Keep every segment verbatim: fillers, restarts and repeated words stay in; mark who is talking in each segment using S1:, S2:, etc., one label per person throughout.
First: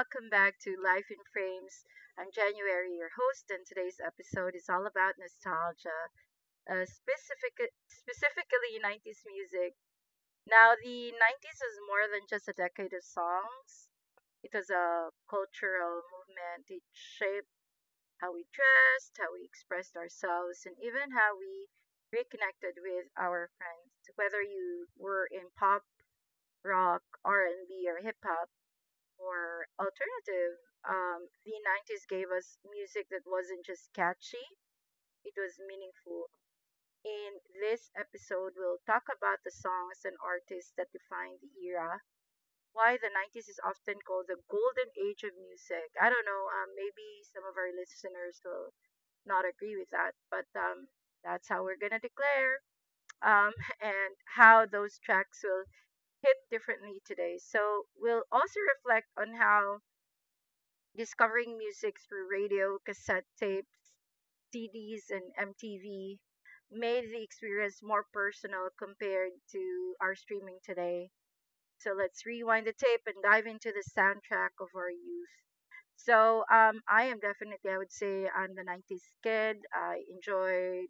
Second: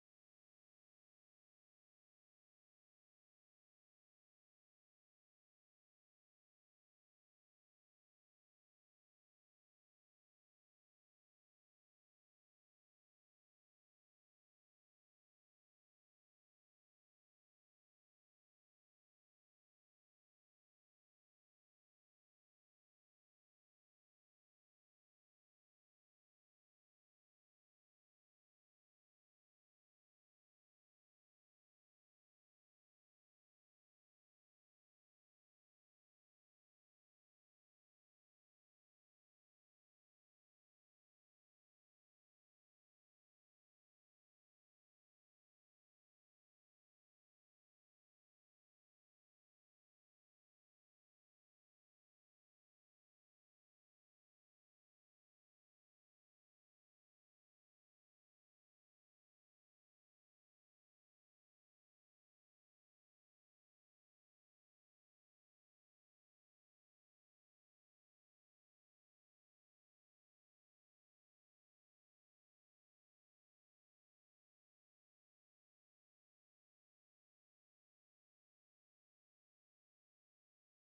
S1: welcome back to Life in Frames. I'm January, your host, and today's episode is all about nostalgia, uh, specific- specifically nineties music. Now, the nineties is more than just a decade of songs, it was a cultural movement. It shaped how we dressed, how we expressed ourselves, and even how we reconnected with our friends. Whether you were in pop, rock, R and B, or hip hop, or alternative, um, the nineties gave us music that wasn't just catchy, it was meaningful. In this episode, we'll talk about the songs and artists that defined the era, why the nineties is often called the golden age of music. I don't know, um, maybe some of our listeners will not agree with that, but um, that's how we're going to declare. Um, and how those tracks will hit differently today. So, we'll also reflect on how discovering music through radio, cassette tapes, C Ds, and M T V made the experience more personal compared to our streaming today. So let's rewind the tape and dive into the soundtrack of our youth. So um, I am definitely, I would say, I'm the nineties kid. I enjoyed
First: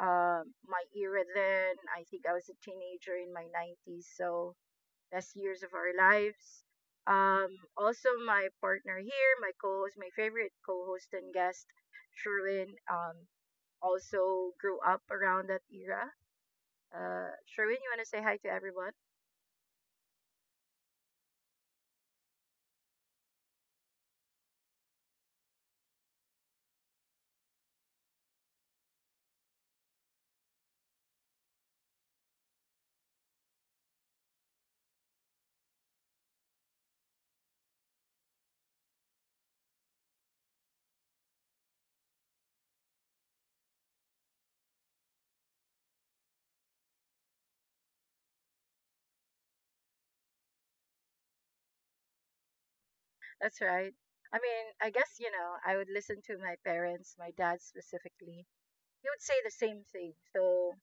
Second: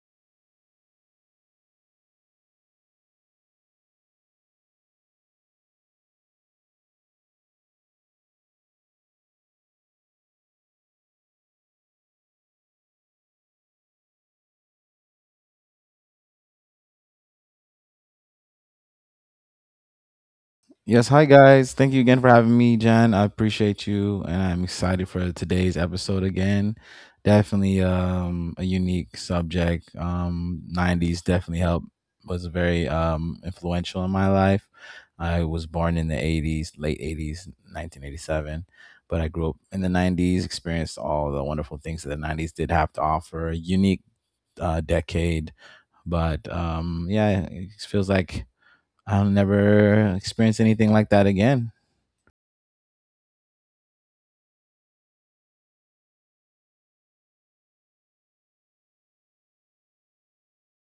S1: um my era then. I think I was a teenager in my nineties. So best years of our lives. Um, Also, my partner here, my co-host, my favorite co-host and guest, Sherwin, um, also grew up around that era. Uh, Sherwin, you want to say hi to everyone?
S2: Yes, hi guys. Thank you again for having me, Jan. I appreciate you and I'm excited for today's episode again. Definitely um a unique subject. Um nineties definitely helped was very um influential in my life. I was born in the eighties, late eighties, nineteen eighty-seven, but I grew up in the nineties, experienced all the wonderful things that the nineties did have to offer. A unique uh, decade, but um yeah, it feels like I'll never experience anything like that again.
S1: That's right. I mean, I guess, you know, I would listen to my parents, my dad specifically. He would say the same thing. So,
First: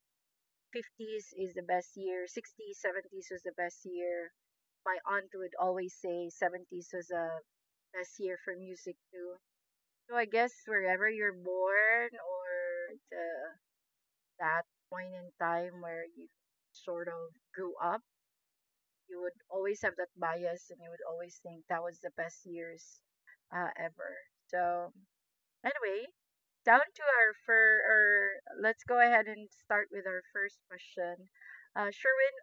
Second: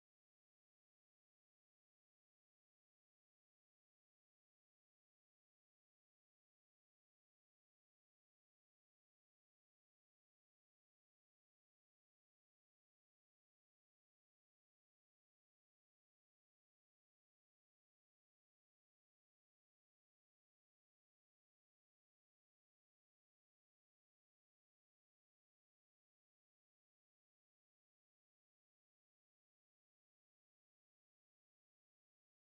S1: fifties is the best year, sixties, seventies was the best year. My aunt would always say seventies was a best year for music too. So I guess wherever you're born or the, that point in time where you sort of grew up, you would always have that bias and you would always think that was the best years uh, ever. So anyway, down to our fur or let's go ahead and start with our first question. Uh, Sherwin,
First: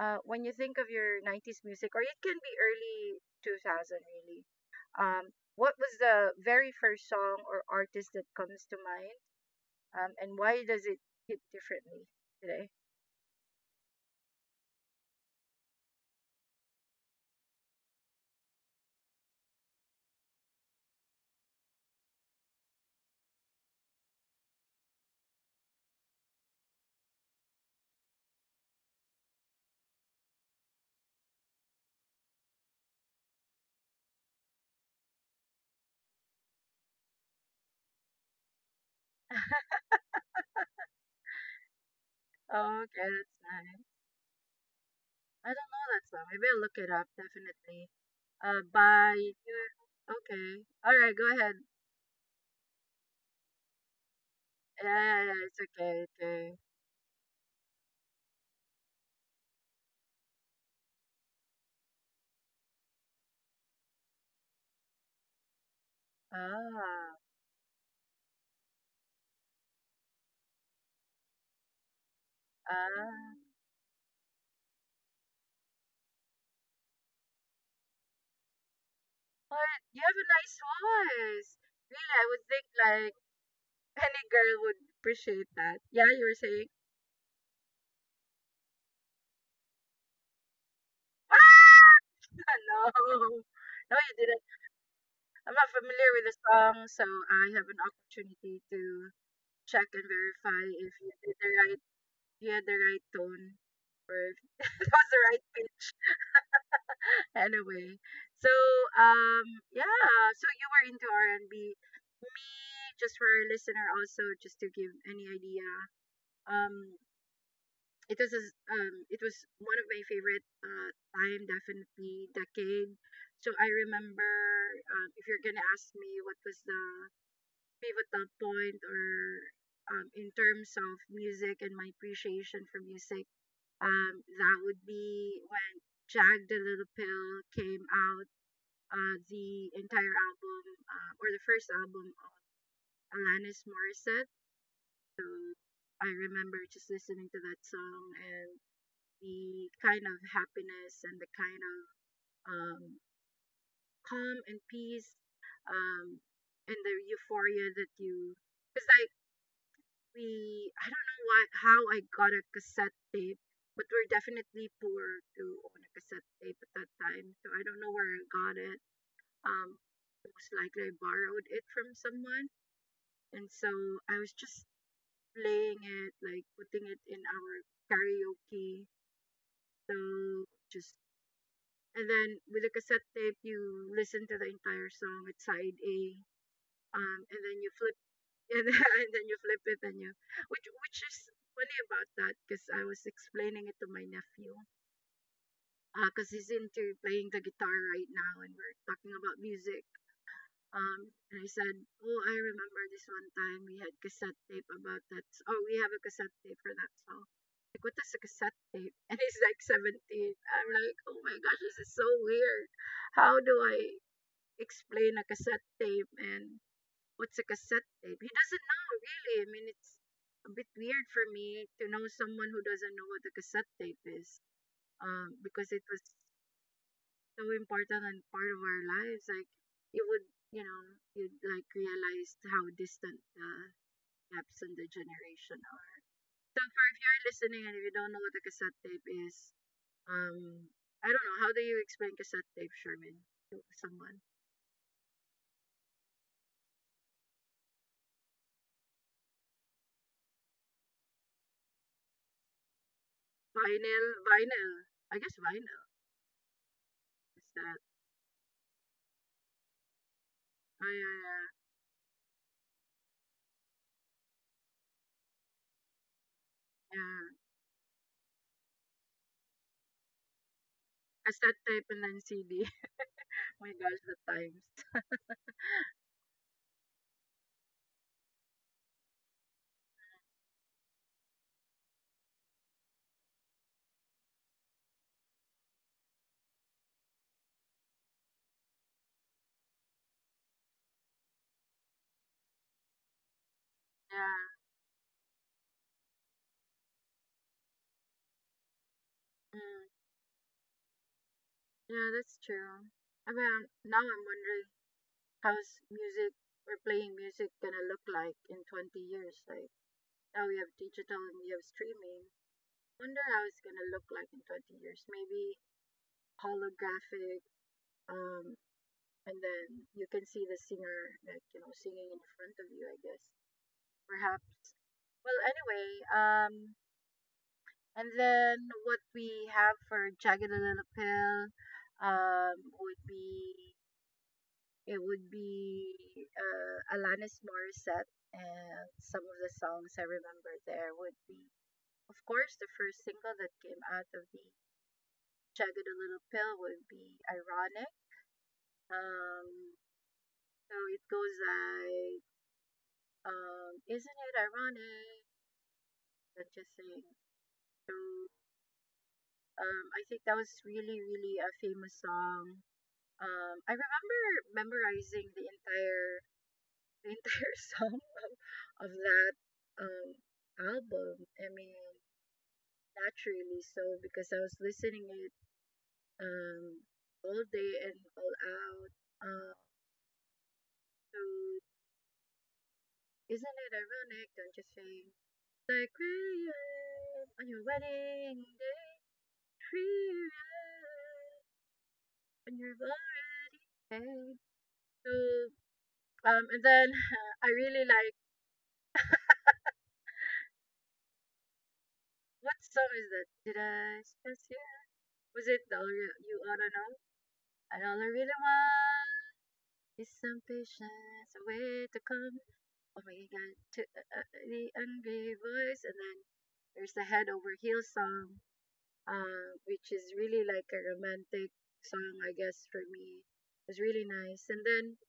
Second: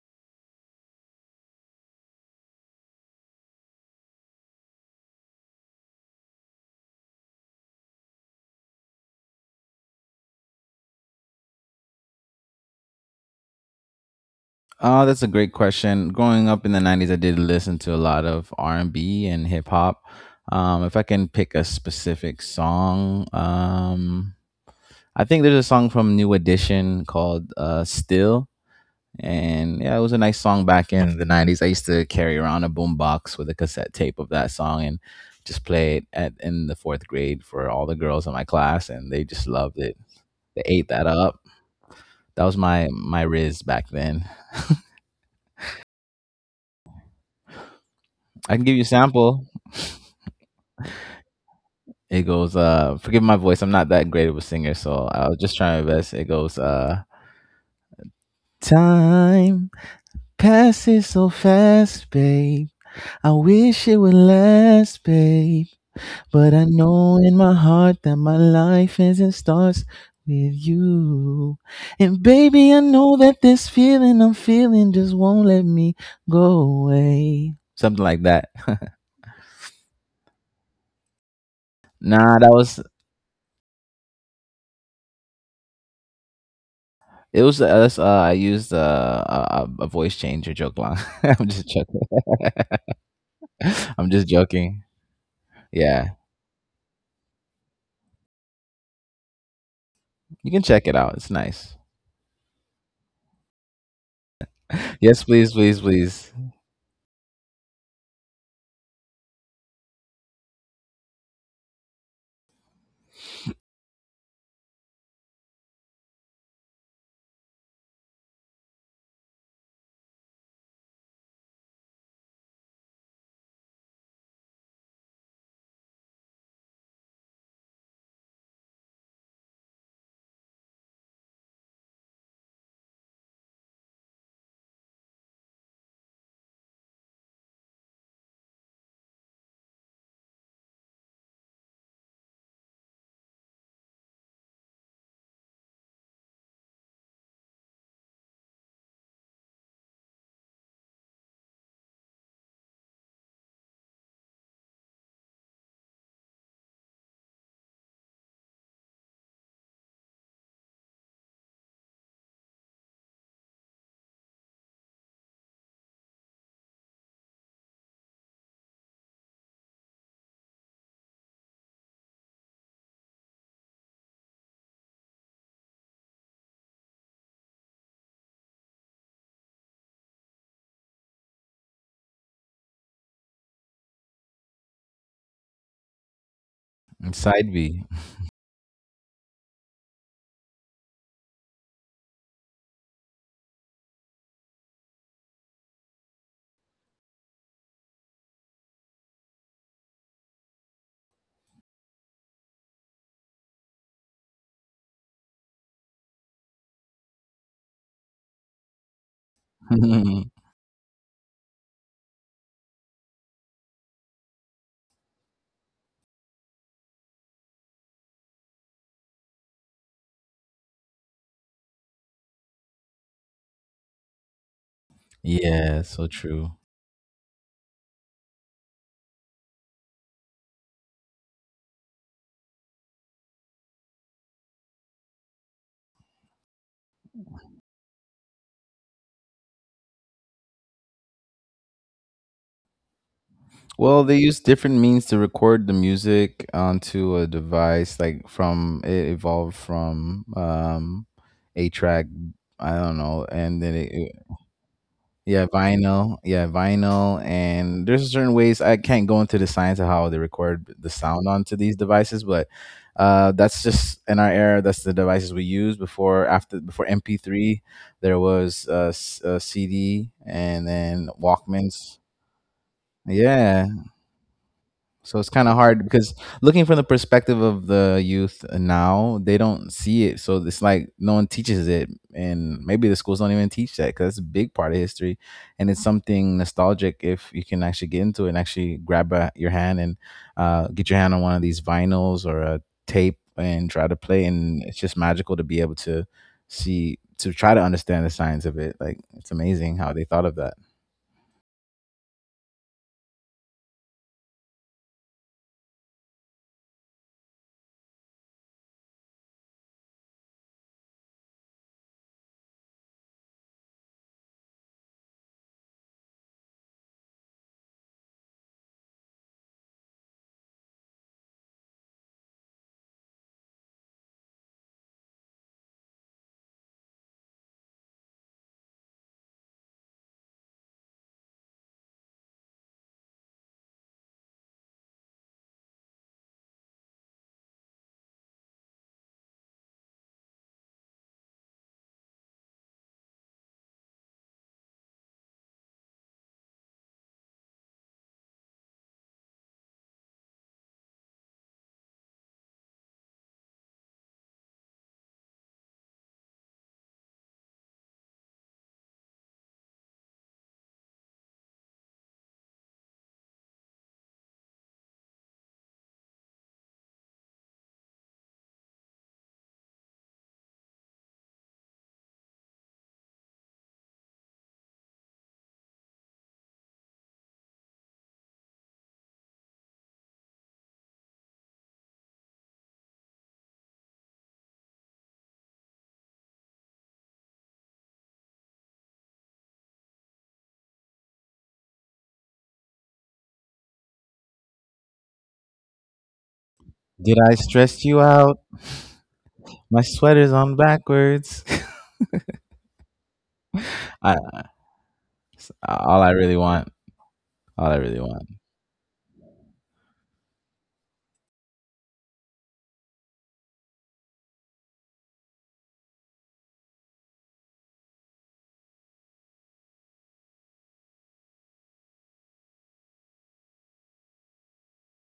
S1: uh, when you think of your nineties music, or it can be early two thousand really, um, what was the very first song or artist that comes to mind? Um, and why does it hit differently today?
S2: Oh, that's a great question. Growing up in the nineties, I did listen to a lot of R and B and B and hip hop. Um, if I can pick a specific song, um, I think there's a song from New Edition called uh, "Still," and yeah, it was a nice song back in the nineties. I used to carry around a boombox with a cassette tape of that song and just play it at in the fourth grade for all the girls in my class, and they just loved it. They ate that up. That was
S1: Oh,
S2: my
S1: okay,
S2: my riz
S1: that's nice.
S2: back then.
S1: I don't know that song. Maybe I'll look it up, definitely.
S2: I
S1: Uh,
S2: can give you a
S1: by,
S2: sample.
S1: okay. All right, go ahead.
S2: It goes, uh, forgive my voice, I'm not that great of a singer,
S1: Yeah,
S2: so
S1: yeah,
S2: I was
S1: yeah,
S2: just
S1: it's
S2: trying my
S1: okay,
S2: best. It goes,
S1: okay.
S2: uh, time passes so fast, babe. I wish it would last, babe. But I know
S1: Ah,
S2: in my heart that my life is and starts with you. And baby, I know
S1: ah.
S2: that this feeling I'm feeling just won't let me go away. Something like that.
S1: What? You have a nice voice. Really, I
S2: Nah,
S1: would
S2: that
S1: think
S2: was
S1: like any girl would appreciate that. Yeah, you were saying,
S2: It was uh, that's, uh I used uh, a a a voice changer joke line.
S1: ah,
S2: I'm just joking.
S1: no, no,
S2: I'm
S1: you
S2: just
S1: didn't.
S2: joking.
S1: I'm not familiar
S2: Yeah,
S1: with the song, so I have an opportunity to check and
S2: you can
S1: verify
S2: check
S1: if
S2: it
S1: you
S2: out. It's
S1: did the
S2: nice.
S1: right, you had the right tone, or if it was the
S2: Yes,
S1: right
S2: please, please,
S1: pitch.
S2: please.
S1: Anyway, so um, yeah, so you were into R and B. Me, just for our listener, also just to give any idea. Um, it was as- um it was one of my favorite uh time definitely decade so I remember um, if you're gonna ask me what was the pivotal point or um, in terms of music and my appreciation for music um that would be when jagged the little pill came out uh the entire album, uh, or the first album of Alanis Morissette. So I remember just listening to that song and the kind of happiness and the kind of um, calm and peace, um, and the euphoria that you because like we I don't know why how I got a cassette tape, but we're definitely poor to own a cassette tape at that time. So I don't know where I got it. Um, Most likely I borrowed it from someone, and so I was just playing it, like putting it in our karaoke. So just And then with a cassette tape, you listen to the entire song with side A, um, and
S2: Side
S1: then you
S2: B.
S1: flip and, and then you flip it and you, which which is funny about that because I was explaining it to my nephew, because he's into playing the guitar right now, and we're talking about music. Um, and I said, oh, I remember this one time we had cassette tape about that. s- Oh, we have a cassette tape for that song. Like, what is a cassette tape? And he's like seventeen. I'm like, oh my gosh, this is so weird, how do I explain a cassette tape and what's a cassette tape. He doesn't know really. I mean, it's a bit weird for me to know someone who doesn't know what a cassette tape is, um, because
S2: Yeah,
S1: it was
S2: so true.
S1: so important and part of our lives. Like you would, you know, you'd like realize how distant the gaps in the generation are. So, for if you're listening and if you don't know what a cassette tape is, um, I don't know. How do you explain cassette tape, Sherman, to
S2: Well, they
S1: someone?
S2: use different means to record the music onto a device. Like from it evolved from um, a track. I don't know, and then it.
S1: Vinyl, vinyl. I guess
S2: Yeah,
S1: vinyl.
S2: vinyl. Yeah, vinyl.
S1: Is that?
S2: And there's certain ways I can't go into the science of how they record
S1: Oh,
S2: the
S1: yeah,
S2: sound onto
S1: yeah,
S2: these devices, but uh, that's just in our era. That's the devices we use before after before
S1: yeah.
S2: M P three. There was uh, s- uh C D and then
S1: Cassette tape
S2: Walkmans.
S1: and then C D. Oh
S2: Yeah,
S1: my gosh, the times.
S2: so it's kind of hard because looking from the perspective of the youth now, they don't see it. So it's like no one teaches it, and maybe the schools don't even teach that because it's a big part of history, and it's something nostalgic if you can actually get into it and actually grab a, your hand and uh, get your hand on one of these vinyls or a tape and try to play. And
S1: Yeah,
S2: it's just magical to be able to see to try to understand the science of it. Like it's
S1: mm,
S2: amazing how they thought of that.
S1: yeah, that's true. I mean, now I'm wondering how's music or playing music gonna look like in twenty years? Like, now we have digital and we have streaming. Wonder how it's gonna look like in twenty years. Maybe holographic, um, and then you can see the singer, like, you know, singing in front of you, I guess. Perhaps. Well, anyway, um, And then what we have for jagged little pill um would be it would be uh, Alanis Morissette, and some of the songs I remember there would be of course the first single that came out of the jagged little pill would be ironic. um so it goes like, um isn't it ironic, that just saying. so um I think that was really really a famous song. Um, I remember memorizing the entire the entire song of that um album. I mean, naturally so because I was listening it um all day and all out. Um, so isn't it ironic? Don't you think? Like crayon on your wedding day, crayon on your already day. So um, and then
S2: Did I
S1: I
S2: stress
S1: really
S2: you
S1: like.
S2: out? My sweater's on backwards.
S1: What song is that? Did I
S2: I,
S1: spend you? Was it
S2: Uh,
S1: the all
S2: all I
S1: you,
S2: really
S1: you
S2: want,
S1: oughta know?
S2: all I
S1: And
S2: really
S1: all I
S2: want.
S1: really want is some patience, a way to come. Oh my god, to uh, uh, the angry voice, and then there's the head over heels song, uh, which is really like a romantic song, I guess, for me. It was really nice. And then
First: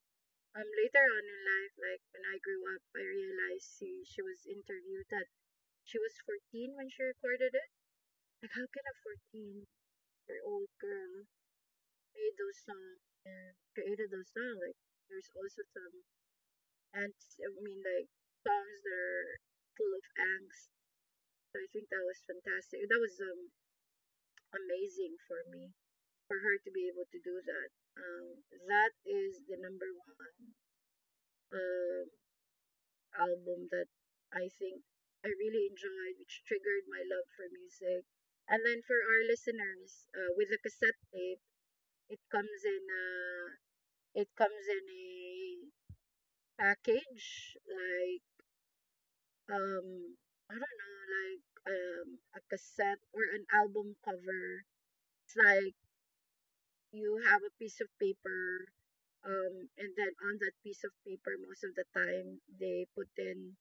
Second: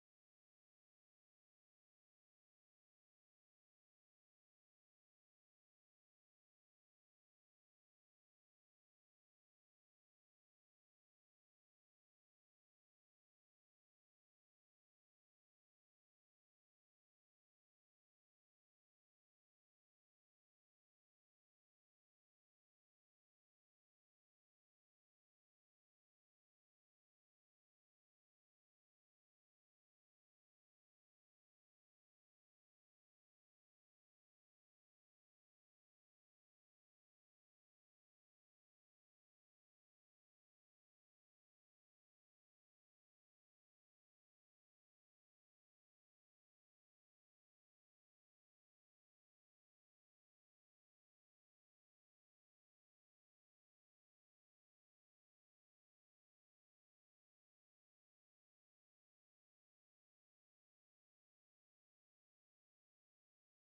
S1: um, later on in life, like when I grew up, I realized she, she was interviewed that she was fourteen when she recorded it. Like, how can a fourteen their old girl made those songs and created those songs. Like there's also some ants. I mean, like songs that are full of angst. So I think that was fantastic. That was um amazing for me for her to be able to do that. Um, that is the number one um album that I think I really enjoyed, which triggered my love for music. And then for our listeners, uh, with the cassette tape, it comes in uh, it comes in a package, like, um, I don't know, like um, a cassette or an album cover. It's like you have a piece of paper, um, and then on that piece of paper, most of the time they put in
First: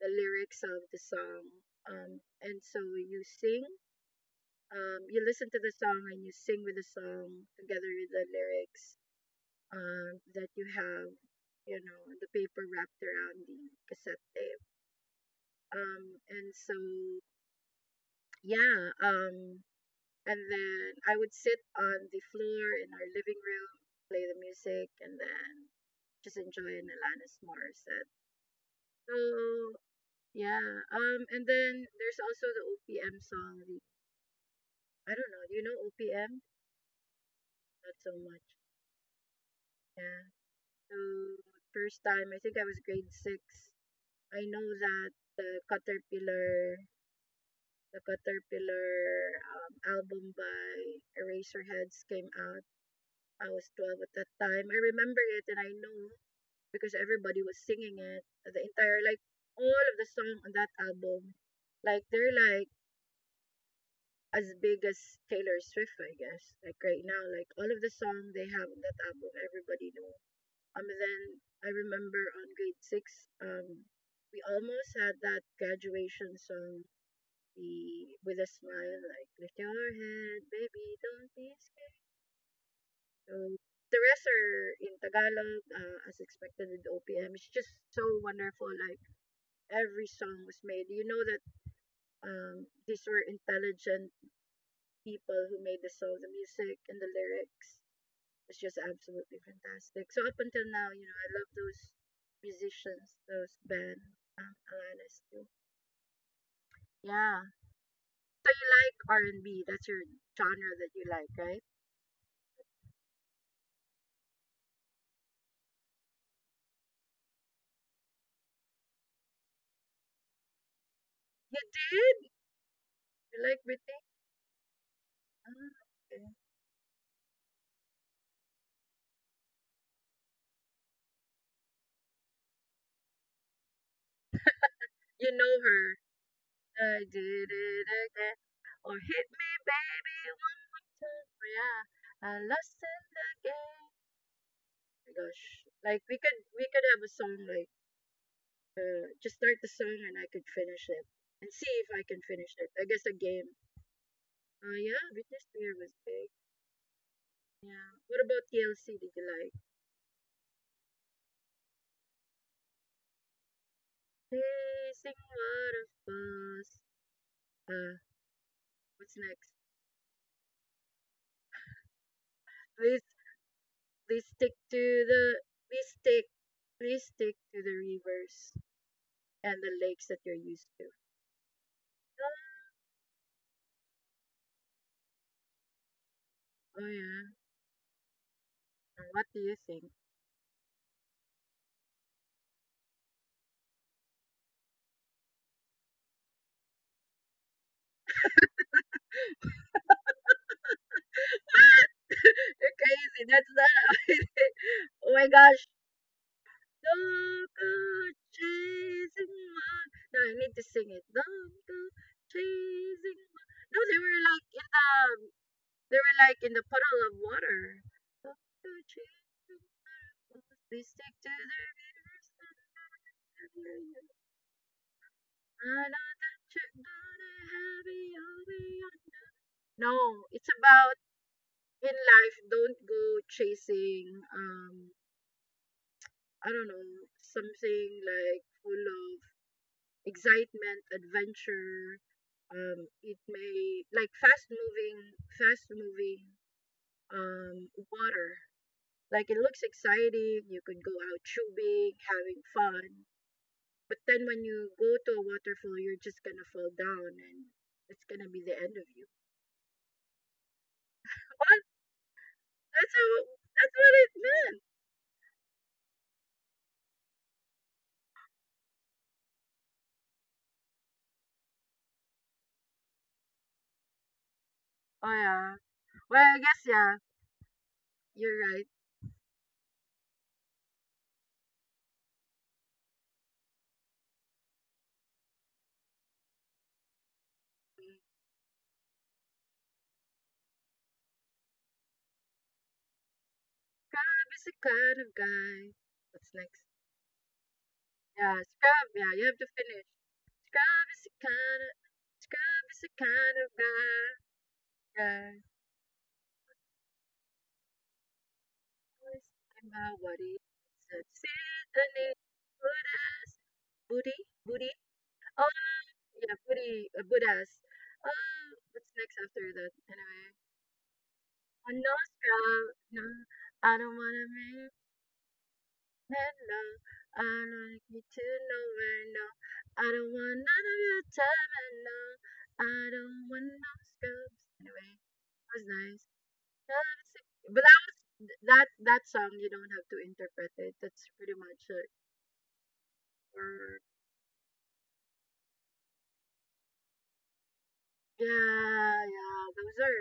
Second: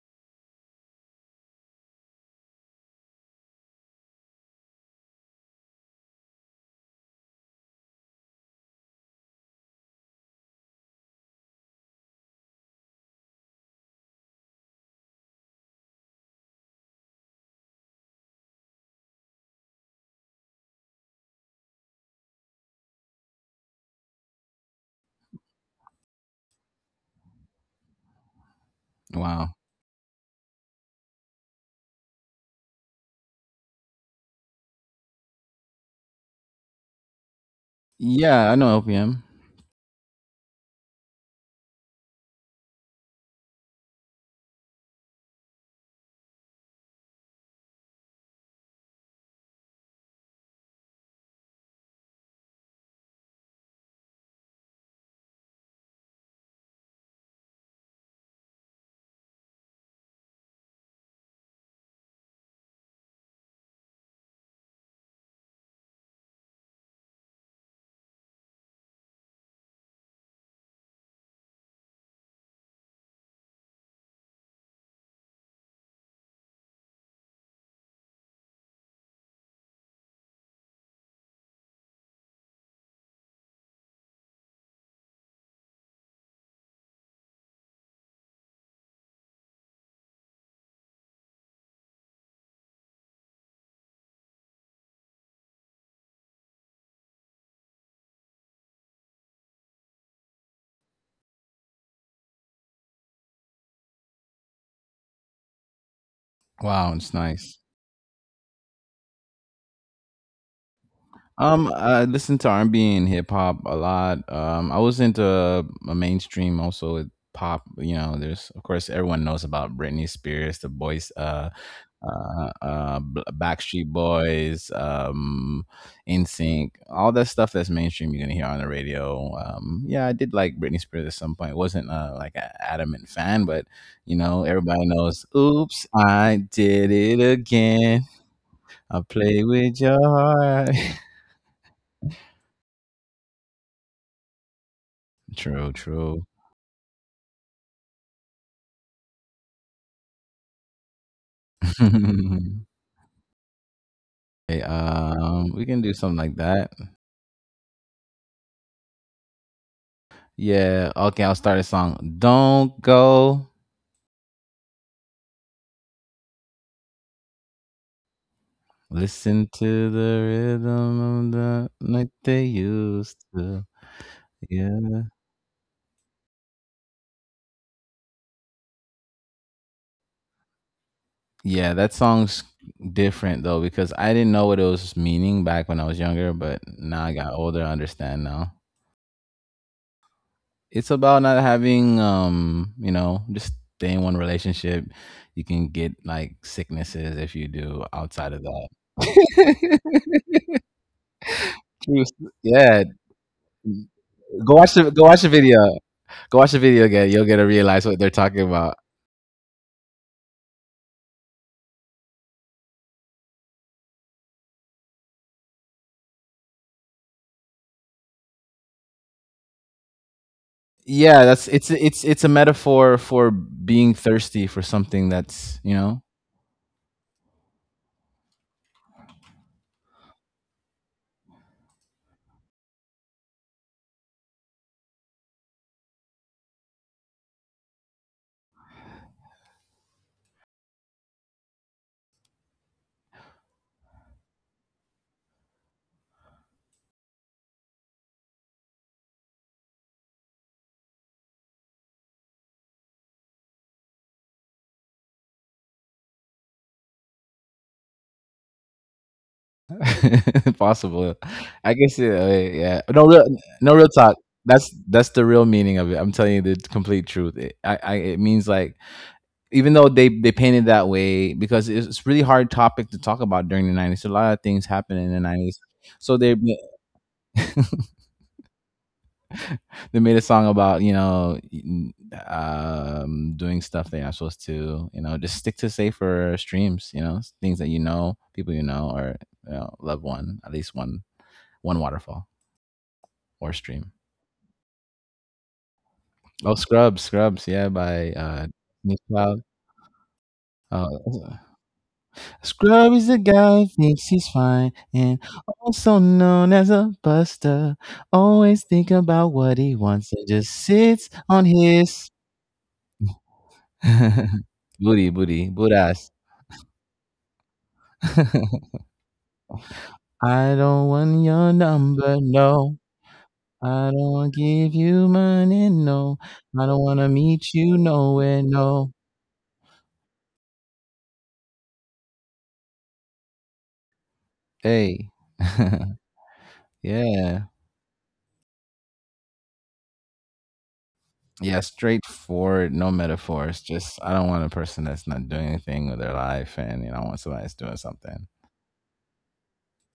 S1: the lyrics of the song. Um, and so you sing, um, you listen to the song and you sing with the song together with the lyrics um, that you have, you know, the paper wrapped around the cassette tape. Um, and so, yeah, um, and then I would sit on the floor in our living room, play the music, and then just enjoy an Alanis Morissette.
S2: Wow.
S1: So, yeah, um, and then there's also the O P M song. The, I don't know, do you know O P M? Not so much.
S2: Yeah, I know L P M.
S1: Yeah. So, first time, I think I was grade six. I know that the caterpillar the Caterpillar um, album by Eraserheads came out. I was twelve at that time. I remember it and I know because everybody was singing it. The entire, like, all of the songs on that album, like, they're like as big as Taylor Swift, I guess. Like, right now, like, all of the songs they have on that album, everybody know. Um, then I remember on grade six, um, we almost had that graduation song, be with a smile like lift your head, baby, don't be scared. So the rest are in Tagalog, uh, as expected with O P M. It's just so wonderful. Like every song was made. You know that um, these were intelligent people who made the song, the music, and the lyrics. It's just absolutely fantastic. So up until now, you know, I love those musicians, those band, um, Alanis too.
S2: Wow, it's
S1: Yeah.
S2: nice.
S1: So you like R and B? That's your genre that you like, right?
S2: Um, I listen to R and B and hip hop a lot. Um, I was into a mainstream also with pop. You know, there's of course everyone knows about Britney Spears, the boys, uh,
S1: You did?
S2: uh, uh, B-
S1: You like
S2: Backstreet
S1: Britney?
S2: Boys, um,
S1: Mm,
S2: In
S1: okay.
S2: Sync, all that stuff that's mainstream. You're gonna hear on the radio. Um, yeah, I did like Britney Spears at some point. Wasn't uh, like an adamant fan, but you know, everybody knows.
S1: You know
S2: Oops,
S1: her.
S2: I did
S1: I
S2: it
S1: did it
S2: again.
S1: again. Or
S2: I
S1: hit
S2: play
S1: me,
S2: with your
S1: baby, one
S2: heart.
S1: more time. Or yeah, I lost in the game. Gosh,
S2: True,
S1: like we
S2: true.
S1: could we could have a song like uh, just start the song and I could finish it and see if I can finish it. I guess a game.
S2: Hey,
S1: Oh yeah, Britney
S2: um, we
S1: Spears
S2: can
S1: was
S2: do something
S1: big.
S2: like that.
S1: Yeah. What about T L C? Did you like?
S2: Yeah. Okay, I'll start a song. Don't go.
S1: Chasing waterfalls. Uh, what's
S2: Listen
S1: next?
S2: to the rhythm of the night they
S1: Please
S2: used to.
S1: Please stick
S2: Yeah.
S1: to the please stick Please stick to the rivers and the lakes that you're used to.
S2: Yeah, that song's different though because I didn't know what it was meaning back when I was younger, but
S1: Oh
S2: now I
S1: yeah.
S2: got older, I understand now.
S1: And what do you think?
S2: It's about not having um you know just stay in one relationship, you can get like sicknesses if you do outside of that. True.
S1: You're
S2: Yeah,
S1: crazy. That's not how it.
S2: go watch the go
S1: Oh
S2: watch
S1: my
S2: the video,
S1: gosh.
S2: go watch the video again, you'll get to
S1: Don't
S2: realize what
S1: go
S2: they're talking about.
S1: chasing my. No, I need to sing it. Don't go chasing my. No, they were like in the. They were like in the puddle of water. Don't go chasing my. Please stick
S2: Yeah,
S1: to the
S2: that's it's it's it's
S1: rivers
S2: a metaphor for
S1: and
S2: being
S1: the lakes.
S2: thirsty for something that's you know.
S1: No, it's about in life, don't go chasing, um, I don't know, something like full of excitement, adventure. Um, it may like fast moving, fast moving, um, water. Like it looks exciting. You could go out tubing, having fun. But then when you go to a waterfall, you're just gonna fall down and it's gonna be the end of you.
S2: Possible, I guess. Yeah, yeah.
S1: That's
S2: No
S1: how
S2: real,
S1: that's
S2: no real
S1: what it
S2: talk.
S1: meant.
S2: That's that's the real meaning of it. I'm telling you the complete truth it, I, I It means like, even though they they painted that way because it's, it's really hard topic to talk about during the nineties, a lot of things happened
S1: Oh
S2: in the
S1: yeah.
S2: nineties, so
S1: Well,
S2: they
S1: I
S2: ma-.
S1: guess yeah. You're right.
S2: They made a song about, you know, um doing stuff they're not supposed to, you know, just stick to safer streams, you know, things that you know, people you know, or you know, love one, at least one, one waterfall or stream.
S1: Scrub is the kind of guy. What's
S2: Oh,
S1: next?
S2: scrubs scrubs, yeah, by
S1: Yeah,
S2: uh
S1: scrub.
S2: Nick
S1: Yeah, you have
S2: Cloud.
S1: to finish. Scrub is the
S2: Uh,
S1: kind of Scrub is the
S2: Scrub is the
S1: kind of
S2: guy who
S1: guy.
S2: thinks he's fine and
S1: Guy
S2: also known as a buster. Always think
S1: always
S2: about what
S1: thinking
S2: he
S1: about
S2: wants
S1: what
S2: and
S1: he
S2: just
S1: said.
S2: sits on
S1: See the
S2: his.
S1: name. Good ass booty booty.
S2: Booty,
S1: Oh
S2: booty, boot ass.
S1: yeah, booty uh, Buddhas. Oh, what's next after that? Anyway,
S2: I don't want your
S1: oh, no
S2: number,
S1: scrub.
S2: no.
S1: No, I
S2: I
S1: don't
S2: don't
S1: wanna
S2: want to
S1: make
S2: give you money, no.
S1: hello,
S2: I don't want to
S1: I
S2: meet you
S1: don't need to
S2: nowhere,
S1: know
S2: no.
S1: where no. I don't want none of your time and no. I don't want no scrubs. Anyway,
S2: Hey,
S1: it was nice. Yeah, it's
S2: yeah.
S1: a- But that was that that song. You don't have to interpret it. That's pretty
S2: Yeah,
S1: much it.
S2: straightforward, no metaphors.
S1: Or
S2: Just I don't want a person that's not doing anything with their life, and you know, I want somebody that's doing something.
S1: yeah, yeah. Those are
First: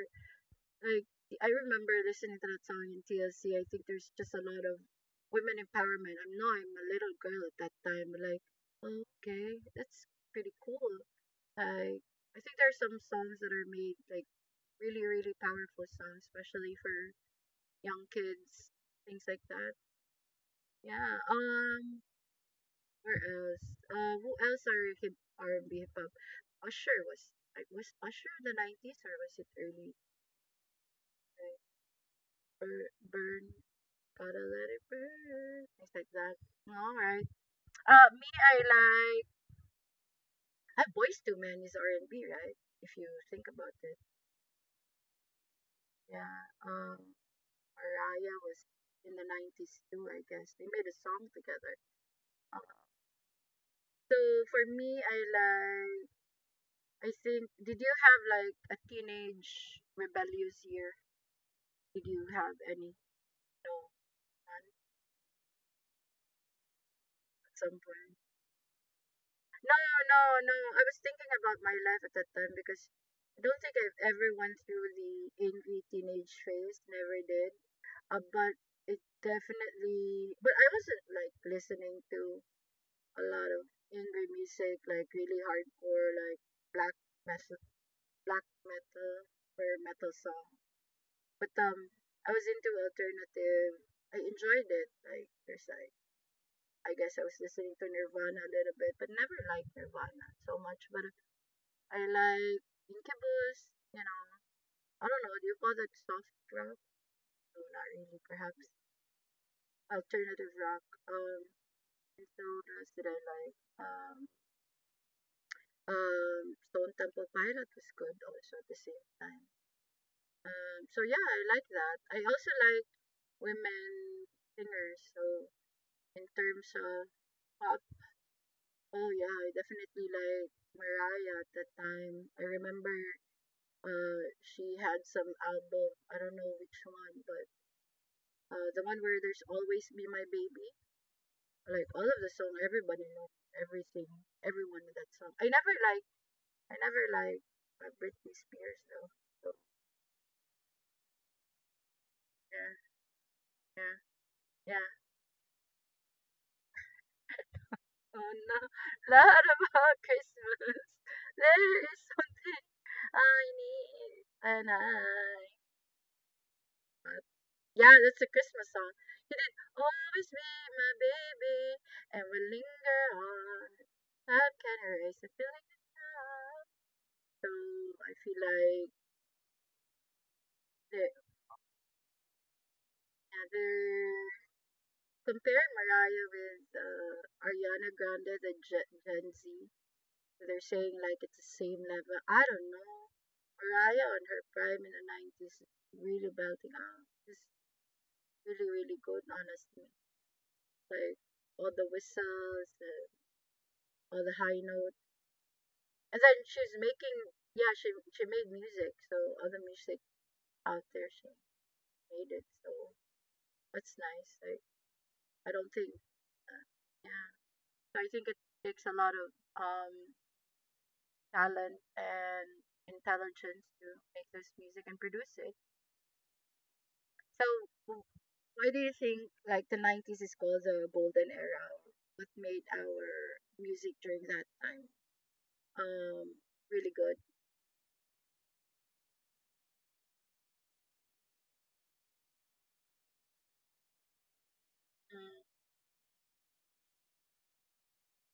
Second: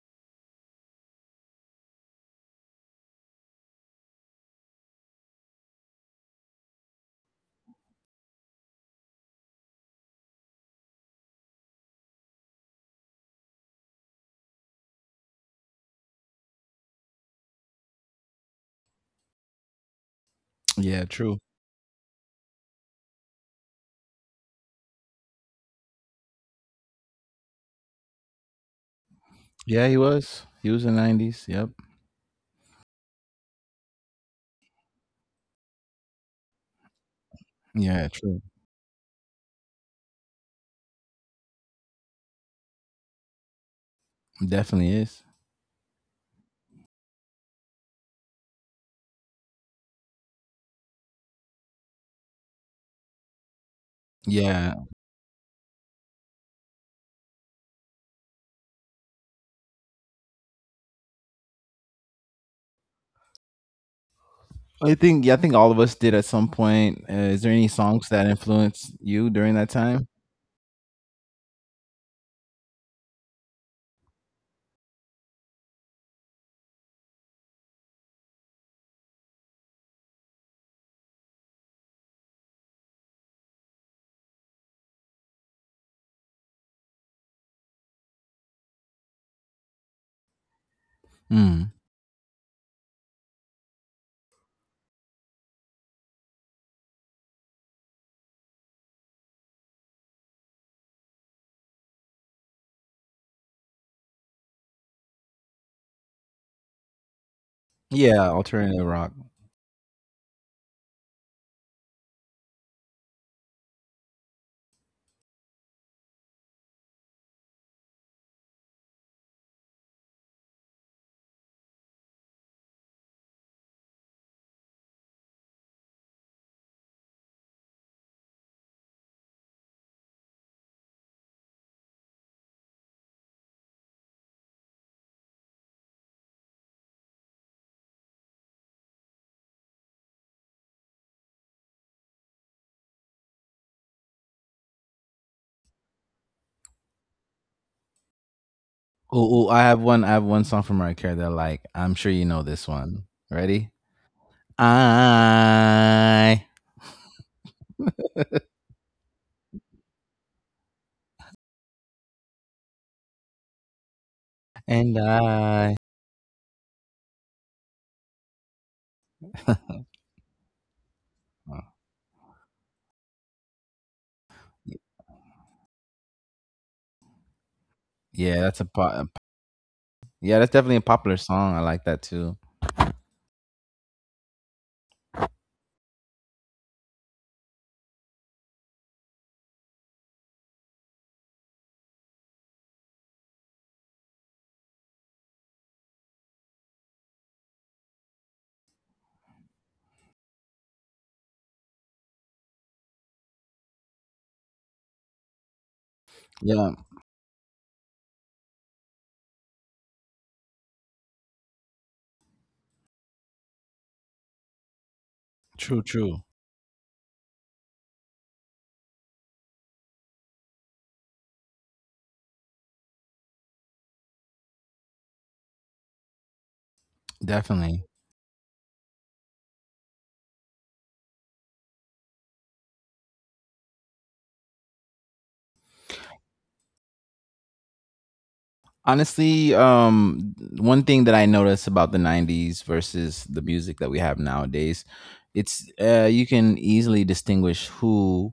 S1: like I remember listening to that song in T L C. I think there's just a lot of women empowerment. I'm not. I'm a little girl at that time, but like okay, that's pretty cool. I I think there are some songs that are made like really really powerful songs, especially for young kids, things like that.
S2: Yeah,
S1: Yeah.
S2: true.
S1: Um. Where else? Uh. Who else are hip R and B hip hop? Usher was like was Usher the nineties or was it
S2: Yeah,
S1: early?
S2: he was. He was in the nineties.
S1: Like,
S2: Yep.
S1: burn, burn, gotta let it burn, things like that. All right. Uh.
S2: Yeah,
S1: Me,
S2: true.
S1: I like. I Boys Two Men is R and B, right? If you think about it.
S2: Definitely is.
S1: Yeah. Um. Mariah was in the nineties too, I guess. They made a song together. Uh, so for
S2: Yeah,
S1: me, I like, I think, did you have like a teenage rebellious year? Did you have any? No, none at
S2: I think. Yeah, I think all of us did at some point. Uh, is there any
S1: some
S2: songs
S1: point.
S2: that influenced you during that
S1: No,
S2: time?
S1: no, no. I was thinking about my life at that time because I don't think I've ever went through the angry teenage phase. Never did. Uh, but it definitely. But I wasn't like listening to a lot of angry music, like really hardcore, like black metal, black metal or metal song. But
S2: Mm.
S1: um, I was into alternative. I enjoyed it. Like there's like I guess I was listening to Nirvana a little bit, but never liked Nirvana so much. But I like Incubus. You know, I don't know. Do you call that soft rock? No, not really.
S2: Yeah,
S1: Perhaps
S2: alternative rock.
S1: alternative rock. Um, and so what else did I like? Um, Um, Stone Temple Pilot was good also at the same time. Um, so yeah, I like that. I also like women singers. So in terms of pop, oh yeah, I definitely like Mariah at that time. I remember uh she had some album. I don't know which one, but uh the one where there's always be my baby. Like all of the song, everybody knows everything, everyone in that song. I never like, I never like uh, Britney Spears though. So
S2: Oh, I have one. I have one song from Mariah Carey that I like. I'm sure you know this
S1: yeah,
S2: one. Ready?
S1: yeah, yeah.
S2: I
S1: Oh no, lot about Christmas. There is something I need, and
S2: and
S1: I.
S2: I.
S1: But yeah, that's a Christmas song. You did always be my
S2: Oh.
S1: baby, and we linger on. Time can I erase the feeling of love. So I feel
S2: Yeah, that's a
S1: like
S2: po- yeah, that's definitely a
S1: they're,
S2: popular song. I like that too.
S1: yeah, they're comparing Mariah with uh, Ariana Grande, the Gen Gen Z. They're saying like it's the same level. I don't know. Mariah on her prime in the nineties, really belting out. It's really, really good, honestly. Like all the whistles, the, all the high notes, and then she's
S2: Yeah,
S1: making. Yeah, she she made music, so all the music out there, she made it. So that's nice. Like I don't
S2: true,
S1: think.
S2: true,
S1: Uh, yeah, so I think it takes a lot of um talent and intelligence to make this music and produce it. So
S2: definitely.
S1: why do you think like the nineties is called the golden era? What made our music during that time um really good?
S2: Honestly, um, one thing that I notice about the nineties versus the music that we have nowadays,
S1: Mm,
S2: it's uh, you can easily distinguish who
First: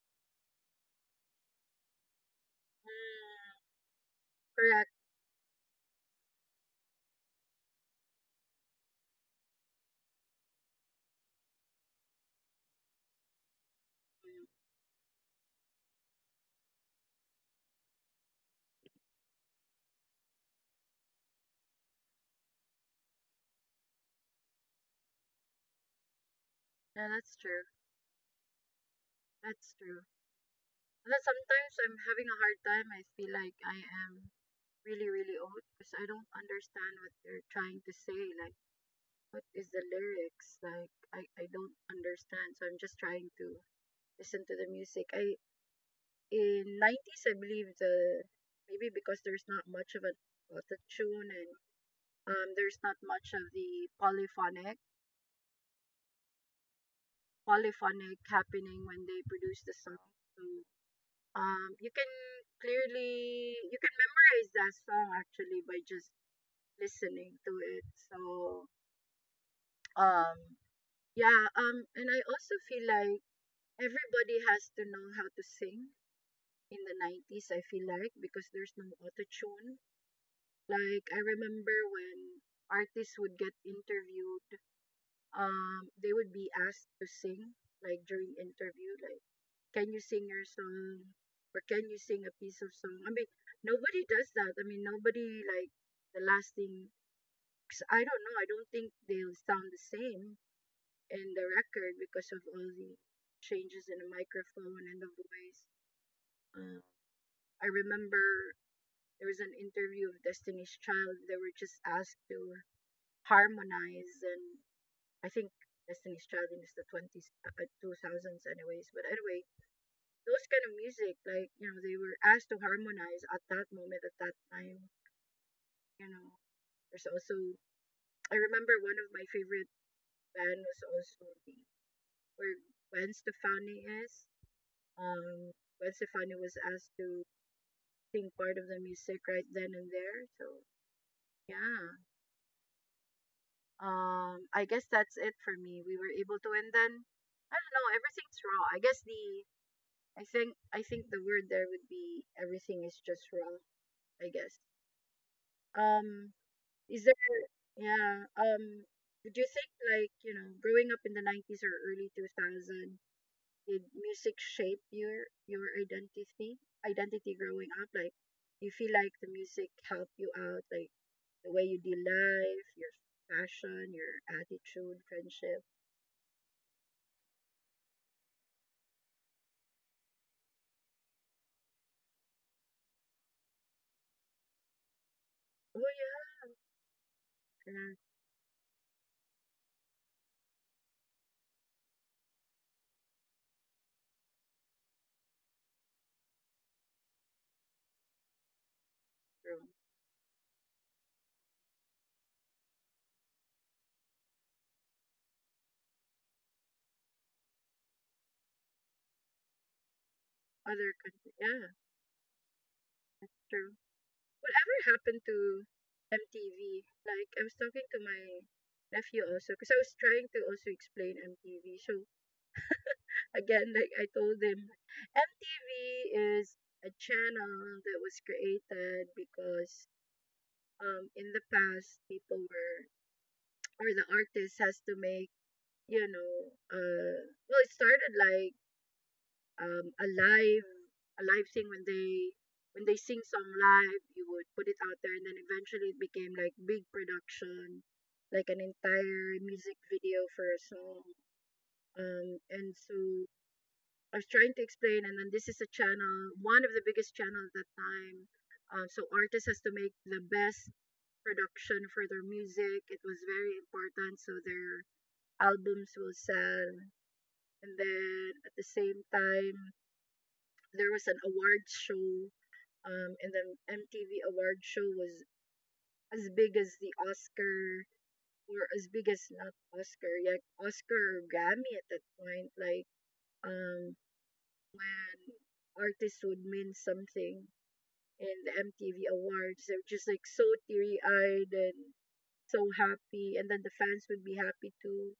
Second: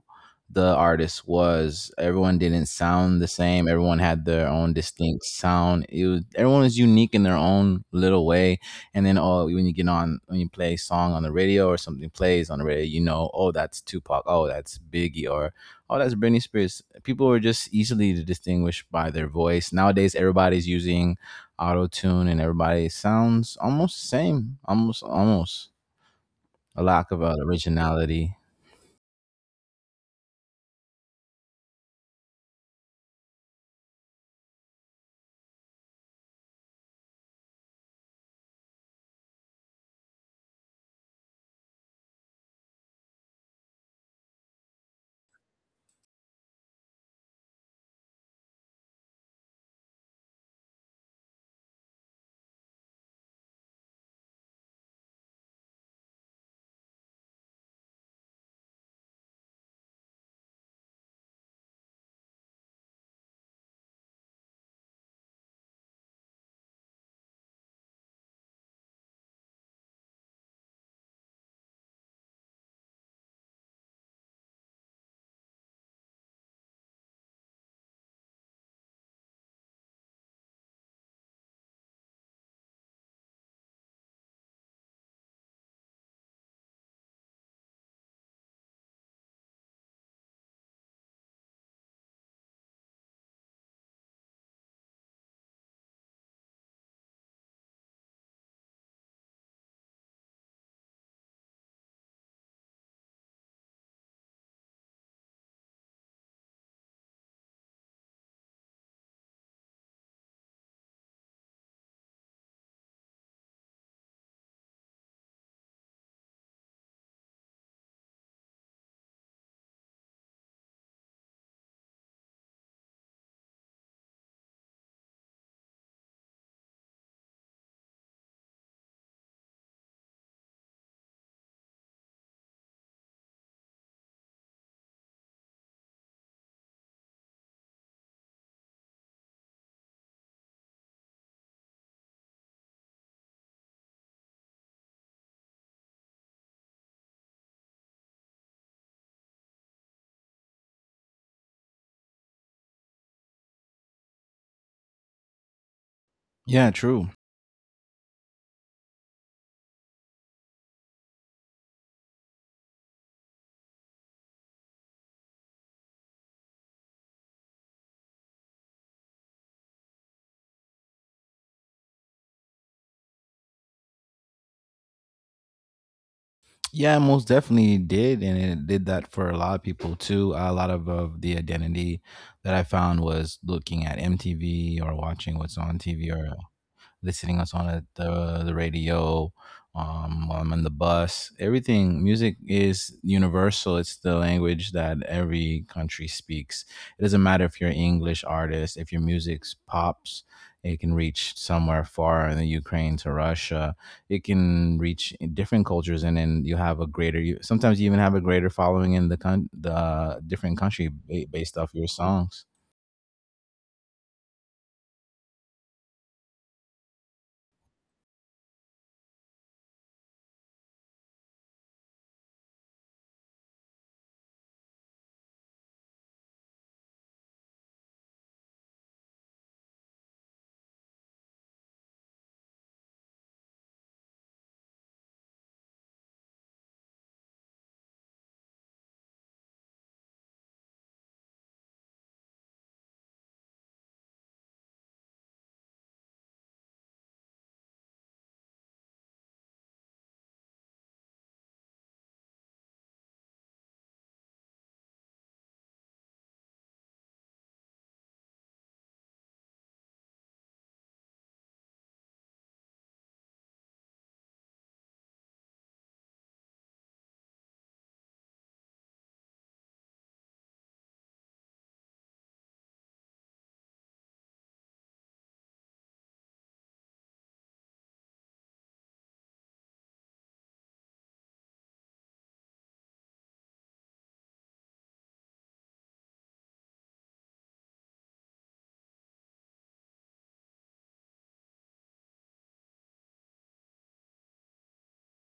S2: the artist was. Everyone didn't sound the
S1: mm,
S2: same. Everyone had their own
S1: correct.
S2: distinct sound. It was everyone was unique in their own little way. And then, oh, when you get on, when you play a song on the radio or something plays on the radio, you know, oh, that's Tupac.
S1: Mm.
S2: Oh, that's Biggie. Or oh, that's Britney Spears. People are just easily to distinguish by their voice. Nowadays, everybody's using auto tune, and everybody sounds almost the same. Almost, almost a
S1: Yeah,
S2: lack of
S1: that's
S2: uh,
S1: true.
S2: originality.
S1: That's true. And then sometimes I'm having a hard time. I feel like I am really, really old because I don't understand what they're trying to say. Like, what is the lyrics? Like, I, I don't understand. So I'm just trying to listen to the music. I In nineties I believe the maybe because there's not much of an auto tune and um there's not much of the polyphonic polyphonic happening when they produce the song. So um you can clearly you can memorize that song actually by just listening to it. So um yeah, um and I also feel like everybody has to know how to sing in the nineties I feel like because there's no auto tune. Like I remember when artists would get interviewed, um, they would be asked to sing, like during interview, like, can you sing your song? Or can you sing a piece of song? I mean, nobody does that. I mean, nobody like the last thing. 'Cause I don't know. I don't think they'll sound the same in the record because of all the changes in the microphone and the voice. Um, I remember there was an interview of Destiny's Child. They were just asked to harmonize and I think Destiny's Child in the twenties, uh, uh, two thousands, anyways. But anyway, those kind of music, like you know, they were asked to harmonize at that moment, at that time. You know, there's also I remember one of my favorite band was also the where Gwen Stefani is. Um, Gwen Stefani was asked to sing part of the music right then and there. So yeah, um, I guess that's it for me. We were able to, and then I don't know, everything's raw. I guess the I think I think the word there would be everything is just wrong, I guess. Um
S2: Yeah,
S1: is
S2: true.
S1: there yeah, um would you think like, you know, growing up in the nineties or early two thousand did music shape your your identity? Identity growing up like do you feel like the music helped you out like the way you deal life, your fashion, your attitude, friendship?
S2: Yeah, it most definitely did, and it did that for a lot of people too. A lot of, of the identity that I found was looking at M T V or watching what's on
S1: Oh
S2: T V or
S1: yeah,
S2: listening us on a,
S1: yeah,
S2: the the radio, um, while I'm on the bus. Everything music is universal. It's the language that every country speaks. It doesn't matter if you're an English artist. If your music
S1: true.
S2: pops, it can reach somewhere far in the Ukraine to Russia. It can reach in different cultures, and then you have a greater. You sometimes you even have a greater following in the con- the different country
S1: Other
S2: ba-
S1: country.
S2: based off
S1: Yeah,
S2: your songs.
S1: true. Whatever happened to M T V? Like, I was talking to my nephew also because I was trying to also explain M T V. So, again, like I told them, M T V is a channel that was created because um, in the past, people were, or the artist has to make, you know, uh, well, it started like um, a live a live thing when they when they sing song live you would put it out there and then eventually it became like big production like an entire music video for a song um and so I was trying to explain and then this is a channel one of the biggest channels at that time. um, so artists has to make the best production for their music. It was very important so their albums will sell. And then at the same time there was an awards show, um, and the M T V award show was as big as the Oscar or as big as not Oscar, like Oscar or Grammy at that point. Like um, when artists would win something in the M T V awards, they were just like so teary eyed and so happy, and then the fans would be happy too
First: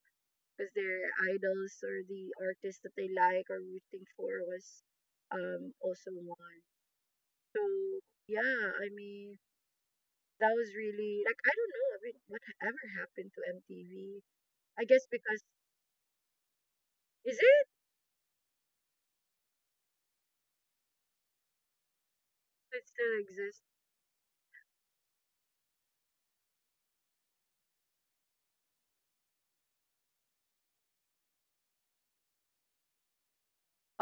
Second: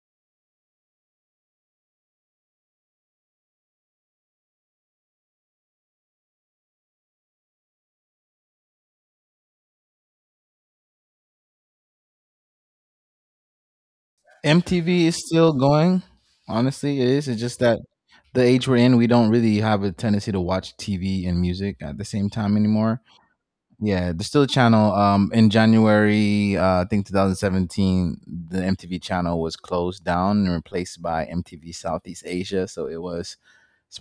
S1: because their idols or the artists that they like or rooting for was um also won. So yeah, I mean that was really like I don't know. I mean, whatever happened to M T V? I guess
S2: M T V is
S1: because
S2: still going. Honestly, it is.
S1: is
S2: It's just
S1: it?
S2: that the age we're in, we don't really have a tendency to watch T V and music at the same time
S1: It
S2: anymore.
S1: still exists.
S2: Yeah, there's still a channel. Um, in January, uh, I think twenty seventeen, the M T V channel was closed down and replaced by M T V Southeast Asia. So it was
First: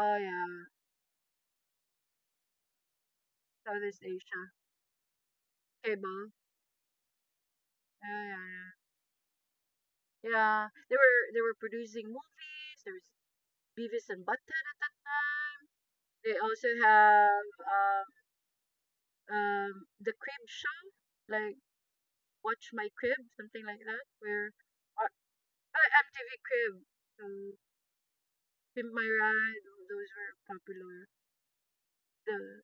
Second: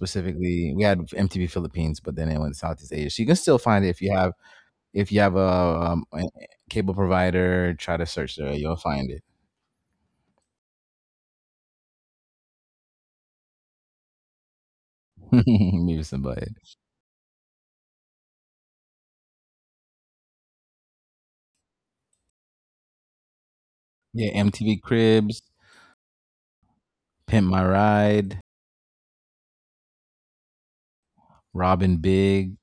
S1: Oh yeah,
S2: we had M T V Philippines, but then it went to Southeast Asia. So you can still find it if
S1: Southeast
S2: you have
S1: Asia
S2: if you have a, um, a
S1: cable.
S2: cable provider. Try to
S1: Yeah, yeah,
S2: search there,
S1: yeah.
S2: you'll find it.
S1: Yeah, they were they were producing movies. There was Beavis and Butthead at that time.
S2: Maybe
S1: They
S2: somebody.
S1: also have um, um the Crib Show, like Watch My Crib, something like that.
S2: Yeah,
S1: where
S2: M T V
S1: or,
S2: Cribs,
S1: uh, M T V Crib,
S2: Pimp
S1: um,
S2: My Ride,
S1: Pimp My Ride. Those were popular.
S2: Robin
S1: The
S2: Big.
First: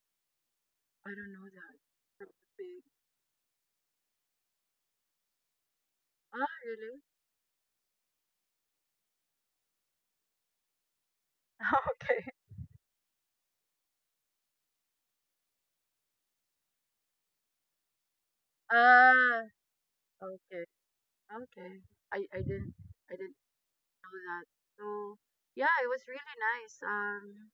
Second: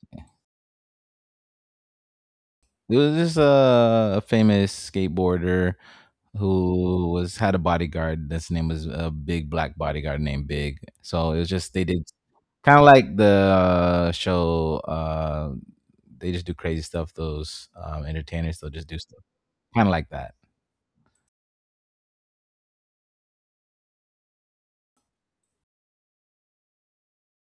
S1: I don't know that. That would be.
S2: It was just a, a famous skateboarder
S1: Ah, really?
S2: who was had a bodyguard. His name was a big black bodyguard named Big. So it was just they did
S1: Okay.
S2: kind of like the uh, show. Uh, they just do crazy stuff. Those um, entertainers, they'll just do stuff.
S1: Ah,
S2: Kind of like that.
S1: okay, okay. I I didn't I didn't know that. So yeah, it was really nice. Um,